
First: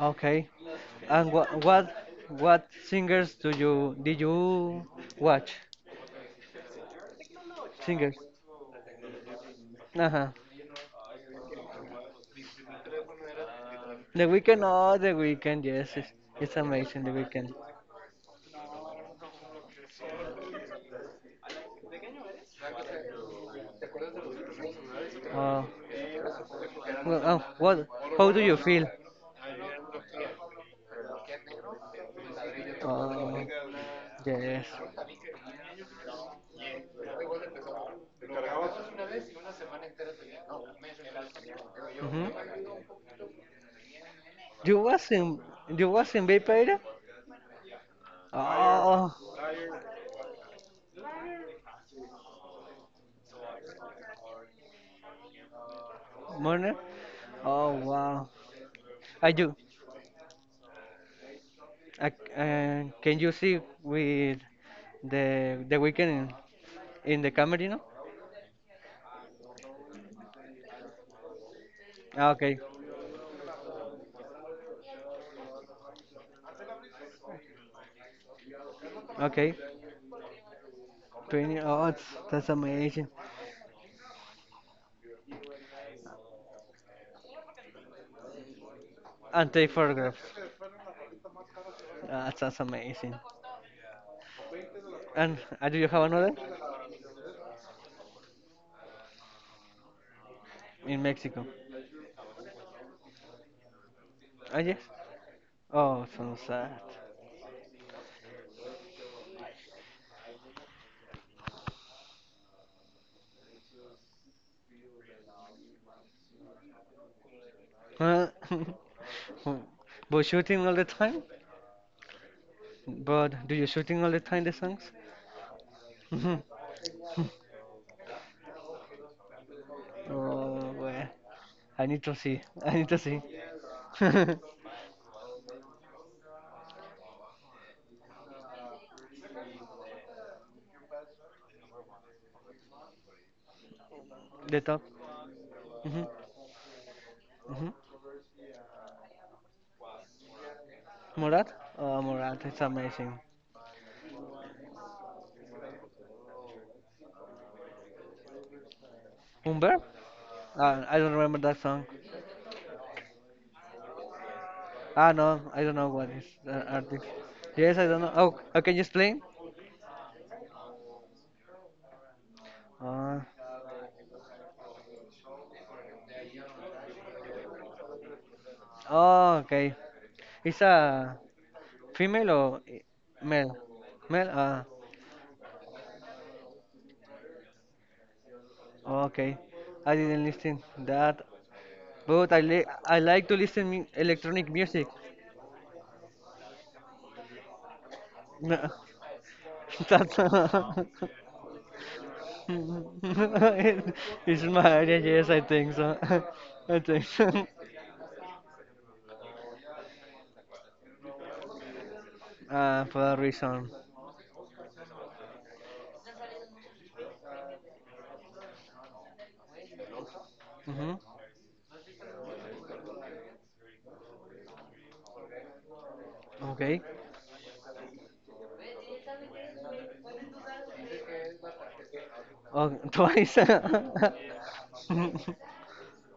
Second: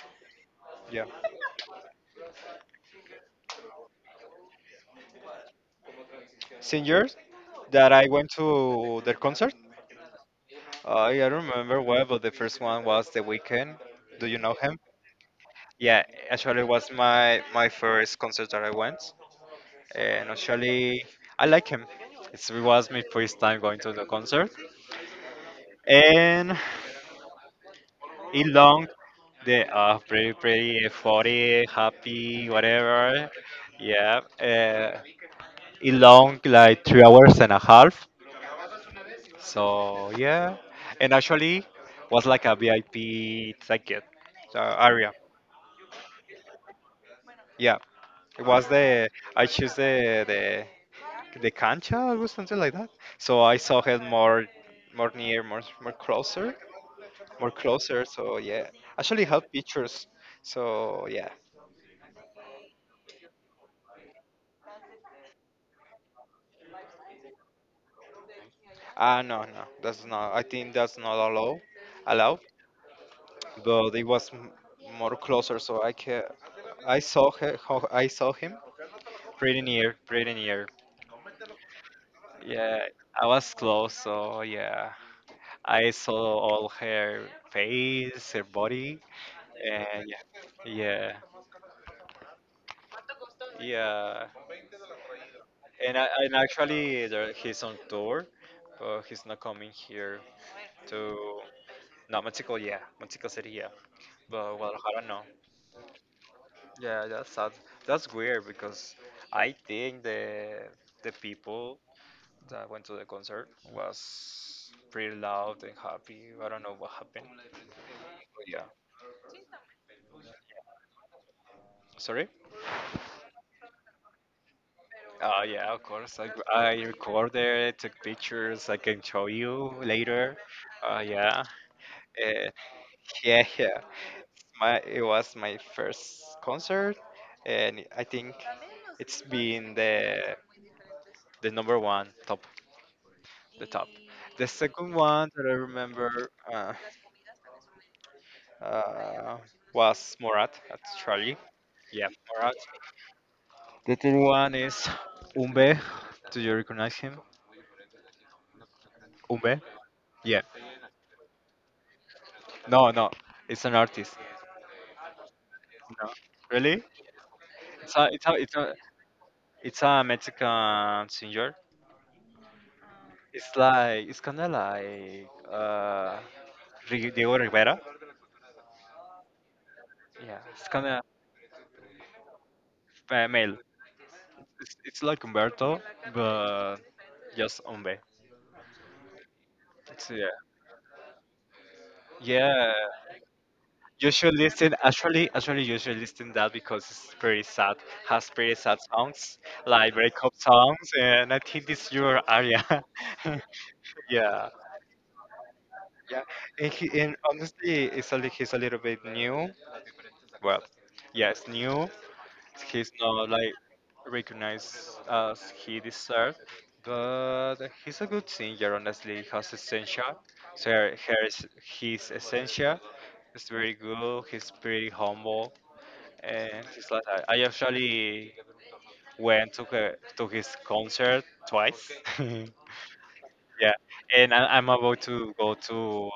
[SPEAKER 1] okay.
[SPEAKER 2] Yeah.
[SPEAKER 1] And what singers do you did you watch?
[SPEAKER 2] Singers that I
[SPEAKER 1] Singers.
[SPEAKER 2] went to their concert.
[SPEAKER 1] Uh-huh.
[SPEAKER 2] I don't remember where, but the first one was The Weeknd.
[SPEAKER 1] The
[SPEAKER 2] Do you know
[SPEAKER 1] Weekend.
[SPEAKER 2] him?
[SPEAKER 1] Oh, The Weekend. Yes,
[SPEAKER 2] Yeah,
[SPEAKER 1] it's
[SPEAKER 2] actually, it was
[SPEAKER 1] amazing. The
[SPEAKER 2] my
[SPEAKER 1] Weekend.
[SPEAKER 2] my first concert that I went, and actually, I like him. It's, it was my first time going to the concert,
[SPEAKER 1] Oh,
[SPEAKER 2] and
[SPEAKER 1] well, oh, what? How do
[SPEAKER 2] it
[SPEAKER 1] you feel?
[SPEAKER 2] long. They are pretty, pretty funny, happy, whatever.
[SPEAKER 1] Oh,
[SPEAKER 2] Yeah,
[SPEAKER 1] yes.
[SPEAKER 2] it long like 3 hours and a half. So yeah, and actually was
[SPEAKER 1] Mhm.
[SPEAKER 2] like a VIP ticket
[SPEAKER 1] You
[SPEAKER 2] area.
[SPEAKER 1] wasn't you wasn't vampire?
[SPEAKER 2] Yeah, it was the
[SPEAKER 1] Oh,
[SPEAKER 2] I choose the cancha or something like that. So I saw it more more near, more more closer,
[SPEAKER 1] Mona.
[SPEAKER 2] more
[SPEAKER 1] Oh
[SPEAKER 2] closer.
[SPEAKER 1] wow.
[SPEAKER 2] So yeah, actually
[SPEAKER 1] I
[SPEAKER 2] have
[SPEAKER 1] do.
[SPEAKER 2] pictures. So yeah.
[SPEAKER 1] Uh, can you see with the Weekend in the camera? You know?
[SPEAKER 2] Ah, no, that's not. I think that's not allowed.
[SPEAKER 1] Ah,
[SPEAKER 2] Allowed,
[SPEAKER 1] okay,
[SPEAKER 2] but it was more closer, so I can. I saw her. How I saw him
[SPEAKER 1] okay.
[SPEAKER 2] pretty near, pretty near.
[SPEAKER 1] 20. Oh, that's
[SPEAKER 2] Yeah,
[SPEAKER 1] amazing.
[SPEAKER 2] I was close, so yeah, I saw all her face, her body,
[SPEAKER 1] And take
[SPEAKER 2] and
[SPEAKER 1] photographs.
[SPEAKER 2] yeah, yeah,
[SPEAKER 1] Ah, That's amazing.
[SPEAKER 2] yeah.
[SPEAKER 1] And do you have another
[SPEAKER 2] And actually there, he's on tour, but he's not coming here
[SPEAKER 1] in
[SPEAKER 2] to
[SPEAKER 1] Mexico?
[SPEAKER 2] no Mexico, yeah, Mexico City, yeah, but
[SPEAKER 1] Ah yes.
[SPEAKER 2] Guadalajara no.
[SPEAKER 1] Oh, so sad.
[SPEAKER 2] Yeah, that's sad. That's weird because I think the people that went to the concert was pretty loud and happy. I don't know what happened.
[SPEAKER 1] Huh?
[SPEAKER 2] Yeah.
[SPEAKER 1] But shooting all the time?
[SPEAKER 2] Sorry?
[SPEAKER 1] But do you shooting all the time the songs?
[SPEAKER 2] Yeah, of course.
[SPEAKER 1] Mhm.
[SPEAKER 2] I recorded, took pictures. I can show you later.
[SPEAKER 1] Oh,
[SPEAKER 2] Uh,
[SPEAKER 1] well.
[SPEAKER 2] yeah.
[SPEAKER 1] I need to see.
[SPEAKER 2] Uh,
[SPEAKER 1] I need to see.
[SPEAKER 2] yeah. My it was my first concert, and I think it's been the number one top. The
[SPEAKER 1] The top.
[SPEAKER 2] second one that I
[SPEAKER 1] Hmm.
[SPEAKER 2] remember
[SPEAKER 1] Hmm.
[SPEAKER 2] uh, was Morat. That's Charlie.
[SPEAKER 1] Murat? Oh,
[SPEAKER 2] Yeah,
[SPEAKER 1] Murat,
[SPEAKER 2] Morat.
[SPEAKER 1] it's amazing.
[SPEAKER 2] The third one is Umbe. Do you recognize him? Umbe?
[SPEAKER 1] Umber?
[SPEAKER 2] Yeah.
[SPEAKER 1] I don't remember that song.
[SPEAKER 2] No, no. It's an artist.
[SPEAKER 1] Ah, no, I don't know what
[SPEAKER 2] No.
[SPEAKER 1] is
[SPEAKER 2] Really?
[SPEAKER 1] artist. Yes, I
[SPEAKER 2] It's
[SPEAKER 1] don't
[SPEAKER 2] a,
[SPEAKER 1] know. Oh, can you explain?
[SPEAKER 2] it's a Mexican singer.
[SPEAKER 1] Uh,
[SPEAKER 2] It's like it's kind of like Diego Rivera.
[SPEAKER 1] oh, okay.
[SPEAKER 2] Yeah,
[SPEAKER 1] It's
[SPEAKER 2] it's kind of
[SPEAKER 1] a female or male?
[SPEAKER 2] male.
[SPEAKER 1] Male? Ah,
[SPEAKER 2] It's like Humberto, but just Umbe.
[SPEAKER 1] oh, okay. I
[SPEAKER 2] It's,
[SPEAKER 1] didn't
[SPEAKER 2] yeah.
[SPEAKER 1] listen that, but
[SPEAKER 2] Yeah,
[SPEAKER 1] I like to listen mu
[SPEAKER 2] you should
[SPEAKER 1] electronic
[SPEAKER 2] listen.
[SPEAKER 1] music.
[SPEAKER 2] Actually, you should listen that because it's pretty sad. Has pretty
[SPEAKER 1] No,
[SPEAKER 2] sad songs like
[SPEAKER 1] That's
[SPEAKER 2] breakup songs, and I think this is your area.
[SPEAKER 1] It- it's
[SPEAKER 2] Yeah,
[SPEAKER 1] my idea. Yes, I think so. I think
[SPEAKER 2] and
[SPEAKER 1] so.
[SPEAKER 2] honestly, he's a little bit new. Well, yes, new. He's
[SPEAKER 1] For a
[SPEAKER 2] not like
[SPEAKER 1] reason.
[SPEAKER 2] recognized as he deserved, but he's a good singer. Honestly, he has essential. So
[SPEAKER 1] Hmm.
[SPEAKER 2] her, her, his essential. It's very good. He's pretty humble. And
[SPEAKER 1] Okay.
[SPEAKER 2] he's like, I actually went to to his concert twice. yeah,
[SPEAKER 1] Oh, twice.
[SPEAKER 2] and I'm about to go to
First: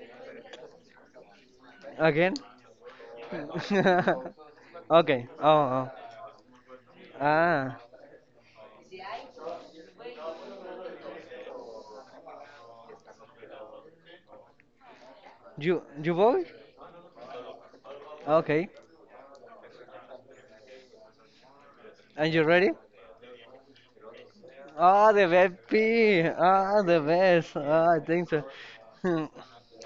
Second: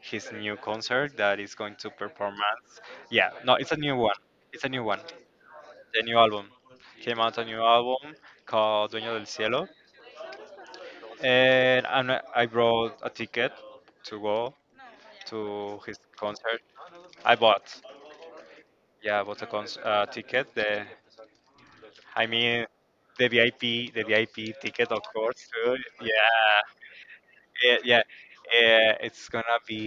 [SPEAKER 2] his new concert that is going to
[SPEAKER 1] Again?
[SPEAKER 2] performance. Yeah, no, it's a new one. It's a new one.
[SPEAKER 1] Okay. Oh, oh.
[SPEAKER 2] The new album came out a new
[SPEAKER 1] Ah,
[SPEAKER 2] album called Dueño del Cielo, and I'm, not- I brought a ticket to go to
[SPEAKER 1] you
[SPEAKER 2] his
[SPEAKER 1] you boy?
[SPEAKER 2] concert. I bought,
[SPEAKER 1] Okay.
[SPEAKER 2] yeah, I bought a ticket. I
[SPEAKER 1] And you
[SPEAKER 2] mean,
[SPEAKER 1] ready?
[SPEAKER 2] the VIP ticket, of
[SPEAKER 1] Ah, the
[SPEAKER 2] course, too.
[SPEAKER 1] VIP.
[SPEAKER 2] Yeah,
[SPEAKER 1] Ah, the best. Ah, I
[SPEAKER 2] yeah.
[SPEAKER 1] think so. Hmm.
[SPEAKER 2] It's gonna be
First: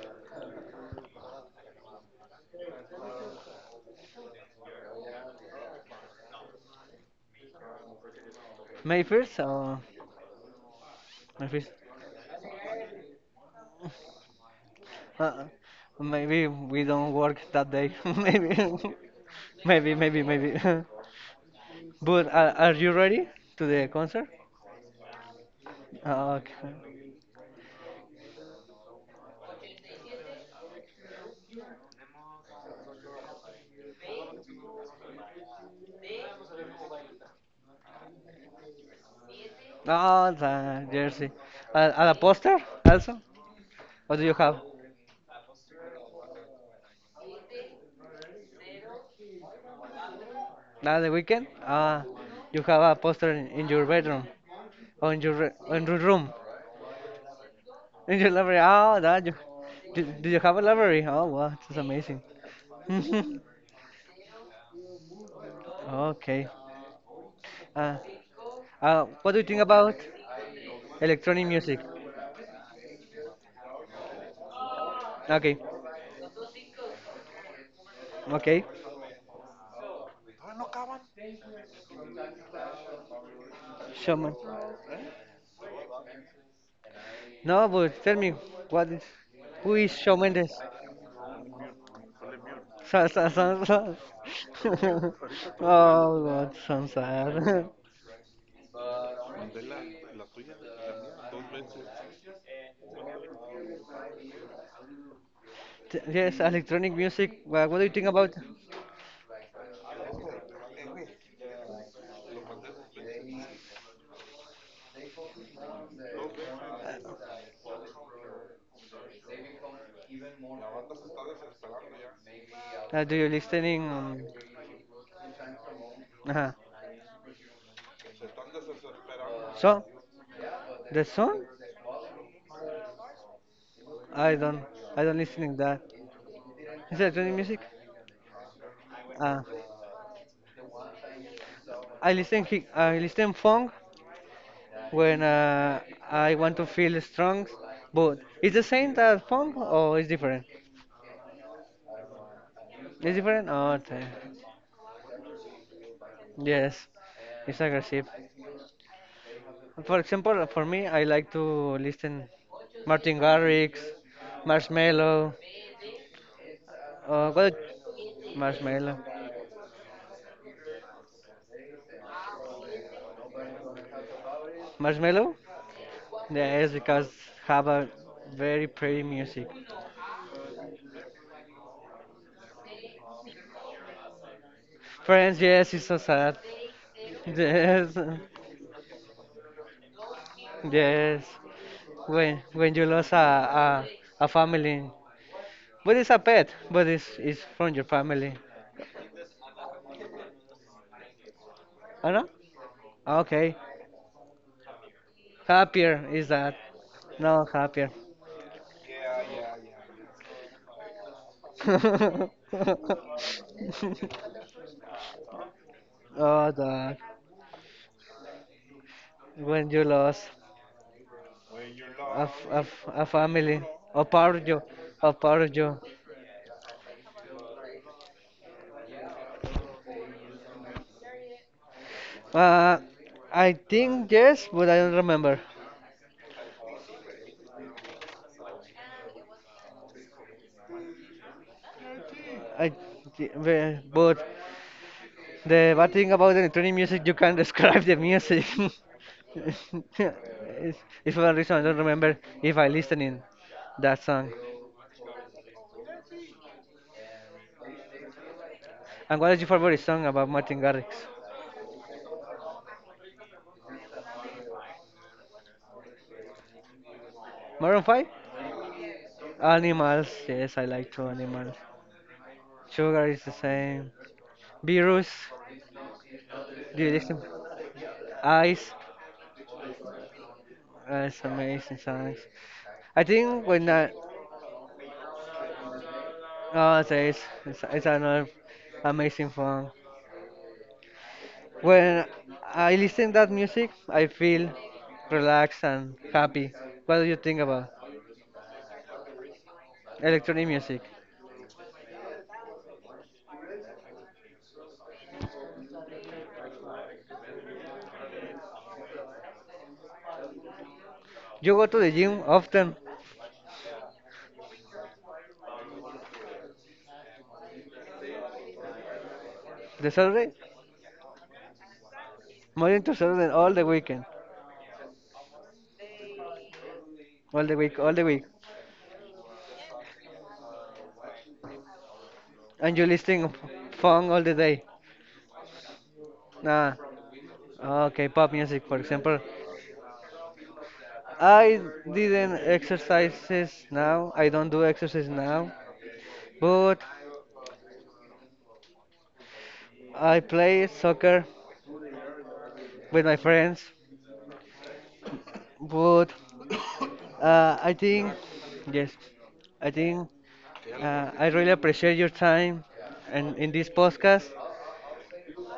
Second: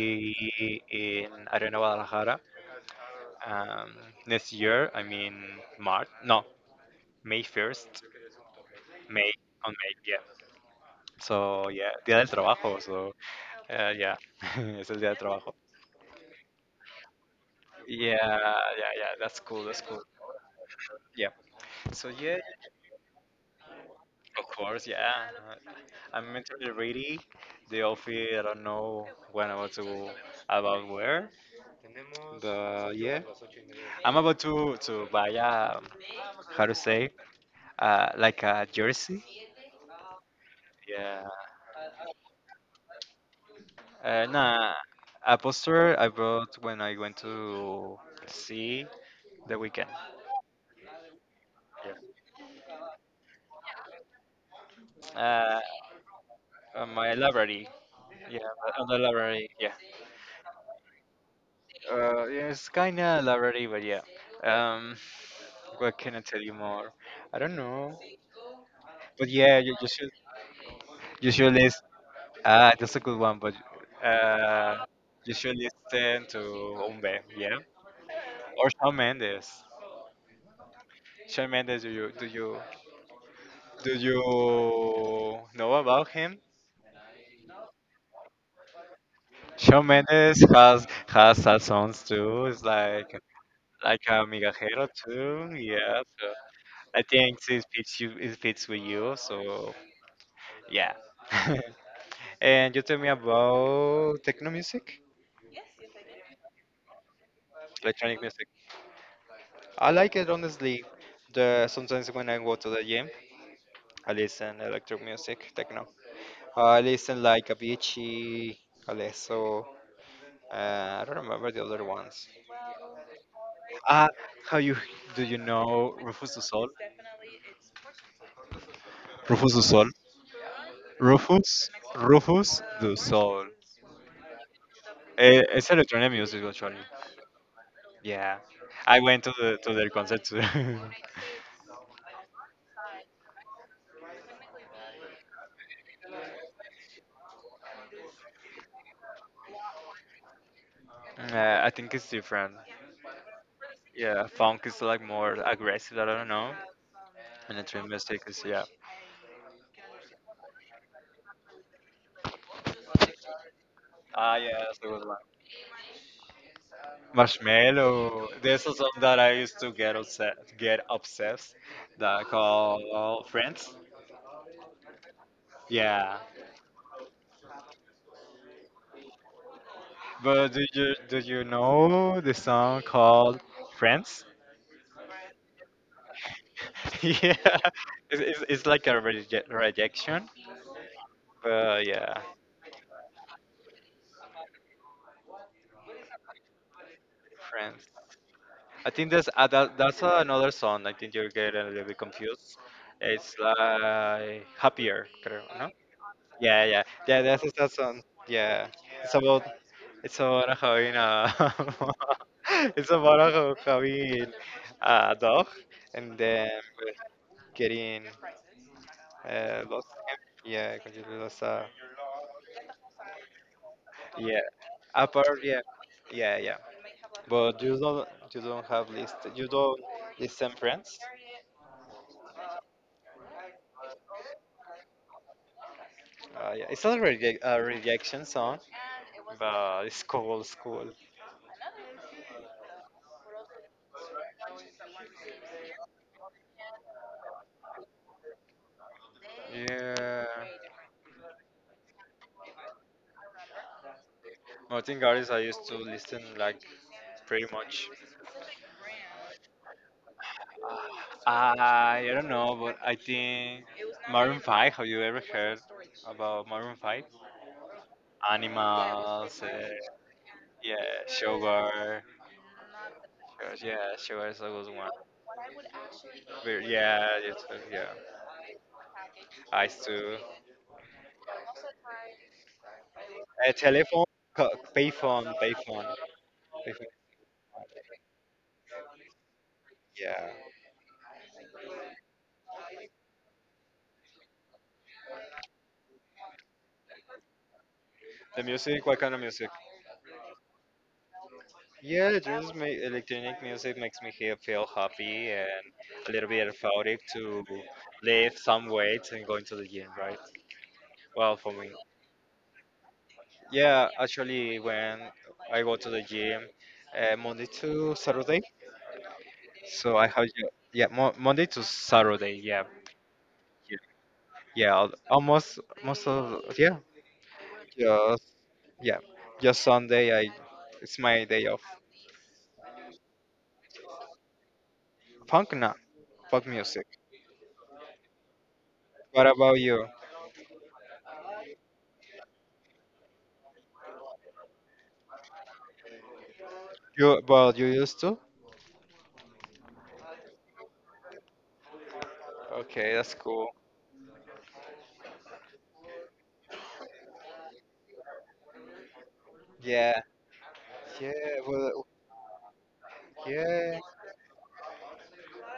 [SPEAKER 2] in Arena do Guadalajara um, next year. I mean, March. No, May 1st.
[SPEAKER 1] May
[SPEAKER 2] May
[SPEAKER 1] 1st
[SPEAKER 2] on
[SPEAKER 1] or
[SPEAKER 2] May. Yeah.
[SPEAKER 1] May
[SPEAKER 2] So
[SPEAKER 1] 1st?
[SPEAKER 2] yeah, Día del Trabajo. So yeah, es el Día del
[SPEAKER 1] Uh,
[SPEAKER 2] Trabajo.
[SPEAKER 1] Maybe we don't work that day.
[SPEAKER 2] Yeah,
[SPEAKER 1] Maybe.
[SPEAKER 2] yeah. That's cool. That's
[SPEAKER 1] Maybe,
[SPEAKER 2] cool.
[SPEAKER 1] maybe, maybe.
[SPEAKER 2] Yeah. So
[SPEAKER 1] But
[SPEAKER 2] yeah.
[SPEAKER 1] are you ready to the concert?
[SPEAKER 2] Of course, yeah. I'm
[SPEAKER 1] Ah,
[SPEAKER 2] mentally
[SPEAKER 1] okay.
[SPEAKER 2] ready. The outfit, I don't know when I'm about to go about where. But yeah, I'm about to buy a how to say like a jersey.
[SPEAKER 1] Ah, the
[SPEAKER 2] Yeah.
[SPEAKER 1] jersey. And a poster also? What do you have?
[SPEAKER 2] Nah, a poster I bought when I went to see the weekend.
[SPEAKER 1] Now the Weekend?
[SPEAKER 2] Yeah.
[SPEAKER 1] Ah, you have a poster in your bedroom,
[SPEAKER 2] Uh,
[SPEAKER 1] on your room.
[SPEAKER 2] on my library.
[SPEAKER 1] Did you
[SPEAKER 2] Yeah,
[SPEAKER 1] library?
[SPEAKER 2] on the
[SPEAKER 1] Oh, that you.
[SPEAKER 2] library. Yeah.
[SPEAKER 1] Did you have a library? Oh, wow, that's amazing.
[SPEAKER 2] Yeah, it's kind of library, but yeah. Um. What can I tell
[SPEAKER 1] Okay.
[SPEAKER 2] you more? I don't know.
[SPEAKER 1] Uh,
[SPEAKER 2] But
[SPEAKER 1] what do you
[SPEAKER 2] yeah,
[SPEAKER 1] think about
[SPEAKER 2] you
[SPEAKER 1] electronic
[SPEAKER 2] should
[SPEAKER 1] music?
[SPEAKER 2] listen. Ah, that's a good one. But uh, you should
[SPEAKER 1] Okay.
[SPEAKER 2] listen to Umbe, yeah,
[SPEAKER 1] Okay.
[SPEAKER 2] or Shawn Mendes. Shawn Mendes, do you do you do
[SPEAKER 1] Shawn.
[SPEAKER 2] you know about him?
[SPEAKER 1] No, but tell me, what is, who
[SPEAKER 2] Shawn
[SPEAKER 1] is Shawn
[SPEAKER 2] Mendes
[SPEAKER 1] Mendes?
[SPEAKER 2] has sad songs too. It's
[SPEAKER 1] Sa- sa- sa- sa-
[SPEAKER 2] like a migajero too.
[SPEAKER 1] oh
[SPEAKER 2] Yeah, so
[SPEAKER 1] God, so
[SPEAKER 2] I think it
[SPEAKER 1] sad.
[SPEAKER 2] fits you. It fits with you. So yeah. and you tell me about techno music.
[SPEAKER 1] Yes, electronic music. Well, what do you think
[SPEAKER 2] Electronic
[SPEAKER 1] about?
[SPEAKER 2] music. I like it honestly. The sometimes when I go to the gym, I listen electronic music, techno. I listen like Avicii, Alesso. I don't remember the other ones.
[SPEAKER 1] Do you listening?
[SPEAKER 2] Ah, how you do you know Rufus du
[SPEAKER 1] Uh-huh.
[SPEAKER 2] Sol? Rufus du
[SPEAKER 1] So,
[SPEAKER 2] Sol.
[SPEAKER 1] the song?
[SPEAKER 2] Rufus, Rufus du Sol.
[SPEAKER 1] I don't, I don't
[SPEAKER 2] Eh,
[SPEAKER 1] listening
[SPEAKER 2] es
[SPEAKER 1] that.
[SPEAKER 2] electronic music actually.
[SPEAKER 1] Is that any music?
[SPEAKER 2] Yeah, I went to
[SPEAKER 1] Uh,
[SPEAKER 2] the to their concert too.
[SPEAKER 1] I listen funk when I want to feel strong. But is the same that funk or is different?
[SPEAKER 2] I think it's different.
[SPEAKER 1] It's different. Oh, okay.
[SPEAKER 2] Yeah, funk is like more aggressive. I don't know.
[SPEAKER 1] Yes,
[SPEAKER 2] And
[SPEAKER 1] it's
[SPEAKER 2] the dream
[SPEAKER 1] aggressive.
[SPEAKER 2] music yeah.
[SPEAKER 1] For example, for me, I like to listen Martin Garrix,
[SPEAKER 2] Ah, yeah, that's a good one.
[SPEAKER 1] Marshmello. What?
[SPEAKER 2] Marshmallow. There's a song
[SPEAKER 1] Marshmello.
[SPEAKER 2] that I used to get upset, get obsessed, that called Friends.
[SPEAKER 1] Marshmello?
[SPEAKER 2] Yeah,
[SPEAKER 1] Yes, because have a very pretty music.
[SPEAKER 2] but do you know the song called Friends?
[SPEAKER 1] Friends, yes, it's so sad.
[SPEAKER 2] yeah,
[SPEAKER 1] Yes,
[SPEAKER 2] it's like a rejection.
[SPEAKER 1] yes.
[SPEAKER 2] But yeah,
[SPEAKER 1] When you lose a family, but it's a pet, but it's from your
[SPEAKER 2] Friends.
[SPEAKER 1] family.
[SPEAKER 2] I think there's that's another song. I think you're getting a little bit
[SPEAKER 1] Oh no?
[SPEAKER 2] confused. It's
[SPEAKER 1] Okay.
[SPEAKER 2] like happier, creo, ¿no?
[SPEAKER 1] Happier is that?
[SPEAKER 2] Yeah. That's
[SPEAKER 1] No,
[SPEAKER 2] that
[SPEAKER 1] happier.
[SPEAKER 2] song. Yeah, it's about it's about having a it's about having a dog and
[SPEAKER 1] Oh,
[SPEAKER 2] then
[SPEAKER 1] dog.
[SPEAKER 2] getting
[SPEAKER 1] When you
[SPEAKER 2] lost.
[SPEAKER 1] lost
[SPEAKER 2] Yeah, completely lost.
[SPEAKER 1] a family, a part
[SPEAKER 2] Yeah,
[SPEAKER 1] of you, a
[SPEAKER 2] apart.
[SPEAKER 1] part of
[SPEAKER 2] Yeah,
[SPEAKER 1] you.
[SPEAKER 2] yeah. But you don't have list you don't listen friends.
[SPEAKER 1] Uh, I think yes, but I don't remember.
[SPEAKER 2] Yeah, it's not a, a rejection song, but it's cool, it's cool.
[SPEAKER 1] I, but the bad thing about the electronic music, you can't describe the music.
[SPEAKER 2] Yeah.
[SPEAKER 1] It's- If for one reason I don't remember if I listening that song.
[SPEAKER 2] Martin Garrix, I used to listen like pretty much.
[SPEAKER 1] And what is your favorite song about Martin Garrix?
[SPEAKER 2] I don't know, but I think Maroon 5. Have you ever heard about Maroon 5?
[SPEAKER 1] Maroon 5?
[SPEAKER 2] Animals,
[SPEAKER 1] Animals, yes, I like
[SPEAKER 2] yeah,
[SPEAKER 1] two animals.
[SPEAKER 2] Sugar.
[SPEAKER 1] Sugar is the
[SPEAKER 2] Sugar,
[SPEAKER 1] same.
[SPEAKER 2] yeah, Sugar is a good one.
[SPEAKER 1] Virus,
[SPEAKER 2] But
[SPEAKER 1] do you
[SPEAKER 2] yeah,
[SPEAKER 1] listen?
[SPEAKER 2] yeah.
[SPEAKER 1] Eyes,
[SPEAKER 2] I used to.
[SPEAKER 1] that's amazing songs. I think
[SPEAKER 2] Uh,
[SPEAKER 1] when I,
[SPEAKER 2] telephone, co- payphone,
[SPEAKER 1] Oh, so
[SPEAKER 2] payphone.
[SPEAKER 1] it's another amazing fun.
[SPEAKER 2] Yeah.
[SPEAKER 1] When I listen that music, I feel relaxed and happy. What do you think about
[SPEAKER 2] The music, what kind of music?
[SPEAKER 1] electronic music?
[SPEAKER 2] Yeah, just make electronic music makes me feel happy and a little bit euphoric to lift some weights and going to the gym, right? Well,
[SPEAKER 1] You
[SPEAKER 2] for
[SPEAKER 1] go
[SPEAKER 2] me,
[SPEAKER 1] to the gym often,
[SPEAKER 2] yeah, actually, when I go to the gym, Monday to Saturday,
[SPEAKER 1] the
[SPEAKER 2] so I have
[SPEAKER 1] Saturday,
[SPEAKER 2] Monday to Saturday,
[SPEAKER 1] Monday, to Saturday, all the
[SPEAKER 2] yeah,
[SPEAKER 1] weekend,
[SPEAKER 2] yeah, almost most of
[SPEAKER 1] all the week, all the
[SPEAKER 2] just
[SPEAKER 1] week,
[SPEAKER 2] yeah, just Sunday. I it's my day of
[SPEAKER 1] and you listening funk all the day.
[SPEAKER 2] funk now, pop
[SPEAKER 1] Nah,
[SPEAKER 2] music.
[SPEAKER 1] okay, pop music, for example.
[SPEAKER 2] What about you?
[SPEAKER 1] I didn't exercises now. I don't do exercise now, but
[SPEAKER 2] You well, you used to?
[SPEAKER 1] I play soccer
[SPEAKER 2] Okay,
[SPEAKER 1] with
[SPEAKER 2] that's
[SPEAKER 1] my
[SPEAKER 2] cool.
[SPEAKER 1] friends. But I think, yes, I
[SPEAKER 2] Yeah,
[SPEAKER 1] think
[SPEAKER 2] yeah,
[SPEAKER 1] I really
[SPEAKER 2] well,
[SPEAKER 1] appreciate your time and in this
[SPEAKER 2] yeah,
[SPEAKER 1] podcast.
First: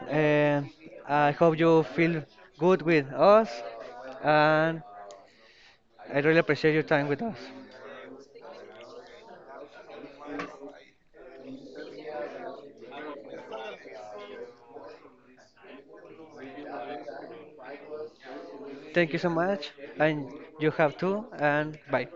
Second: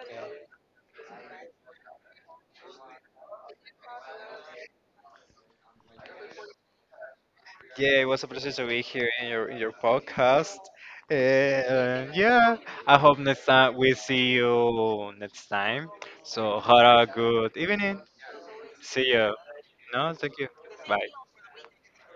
[SPEAKER 1] And I hope you feel good with us. And I really appreciate your time with us.
[SPEAKER 2] yeah. It was a pleasure to be here in your podcast. And yeah, I hope next time we see you next time. So have a good evening. See
[SPEAKER 1] Thank you so
[SPEAKER 2] you.
[SPEAKER 1] much.
[SPEAKER 2] No,
[SPEAKER 1] And
[SPEAKER 2] thank you.
[SPEAKER 1] you have
[SPEAKER 2] Bye.
[SPEAKER 1] too. And bye.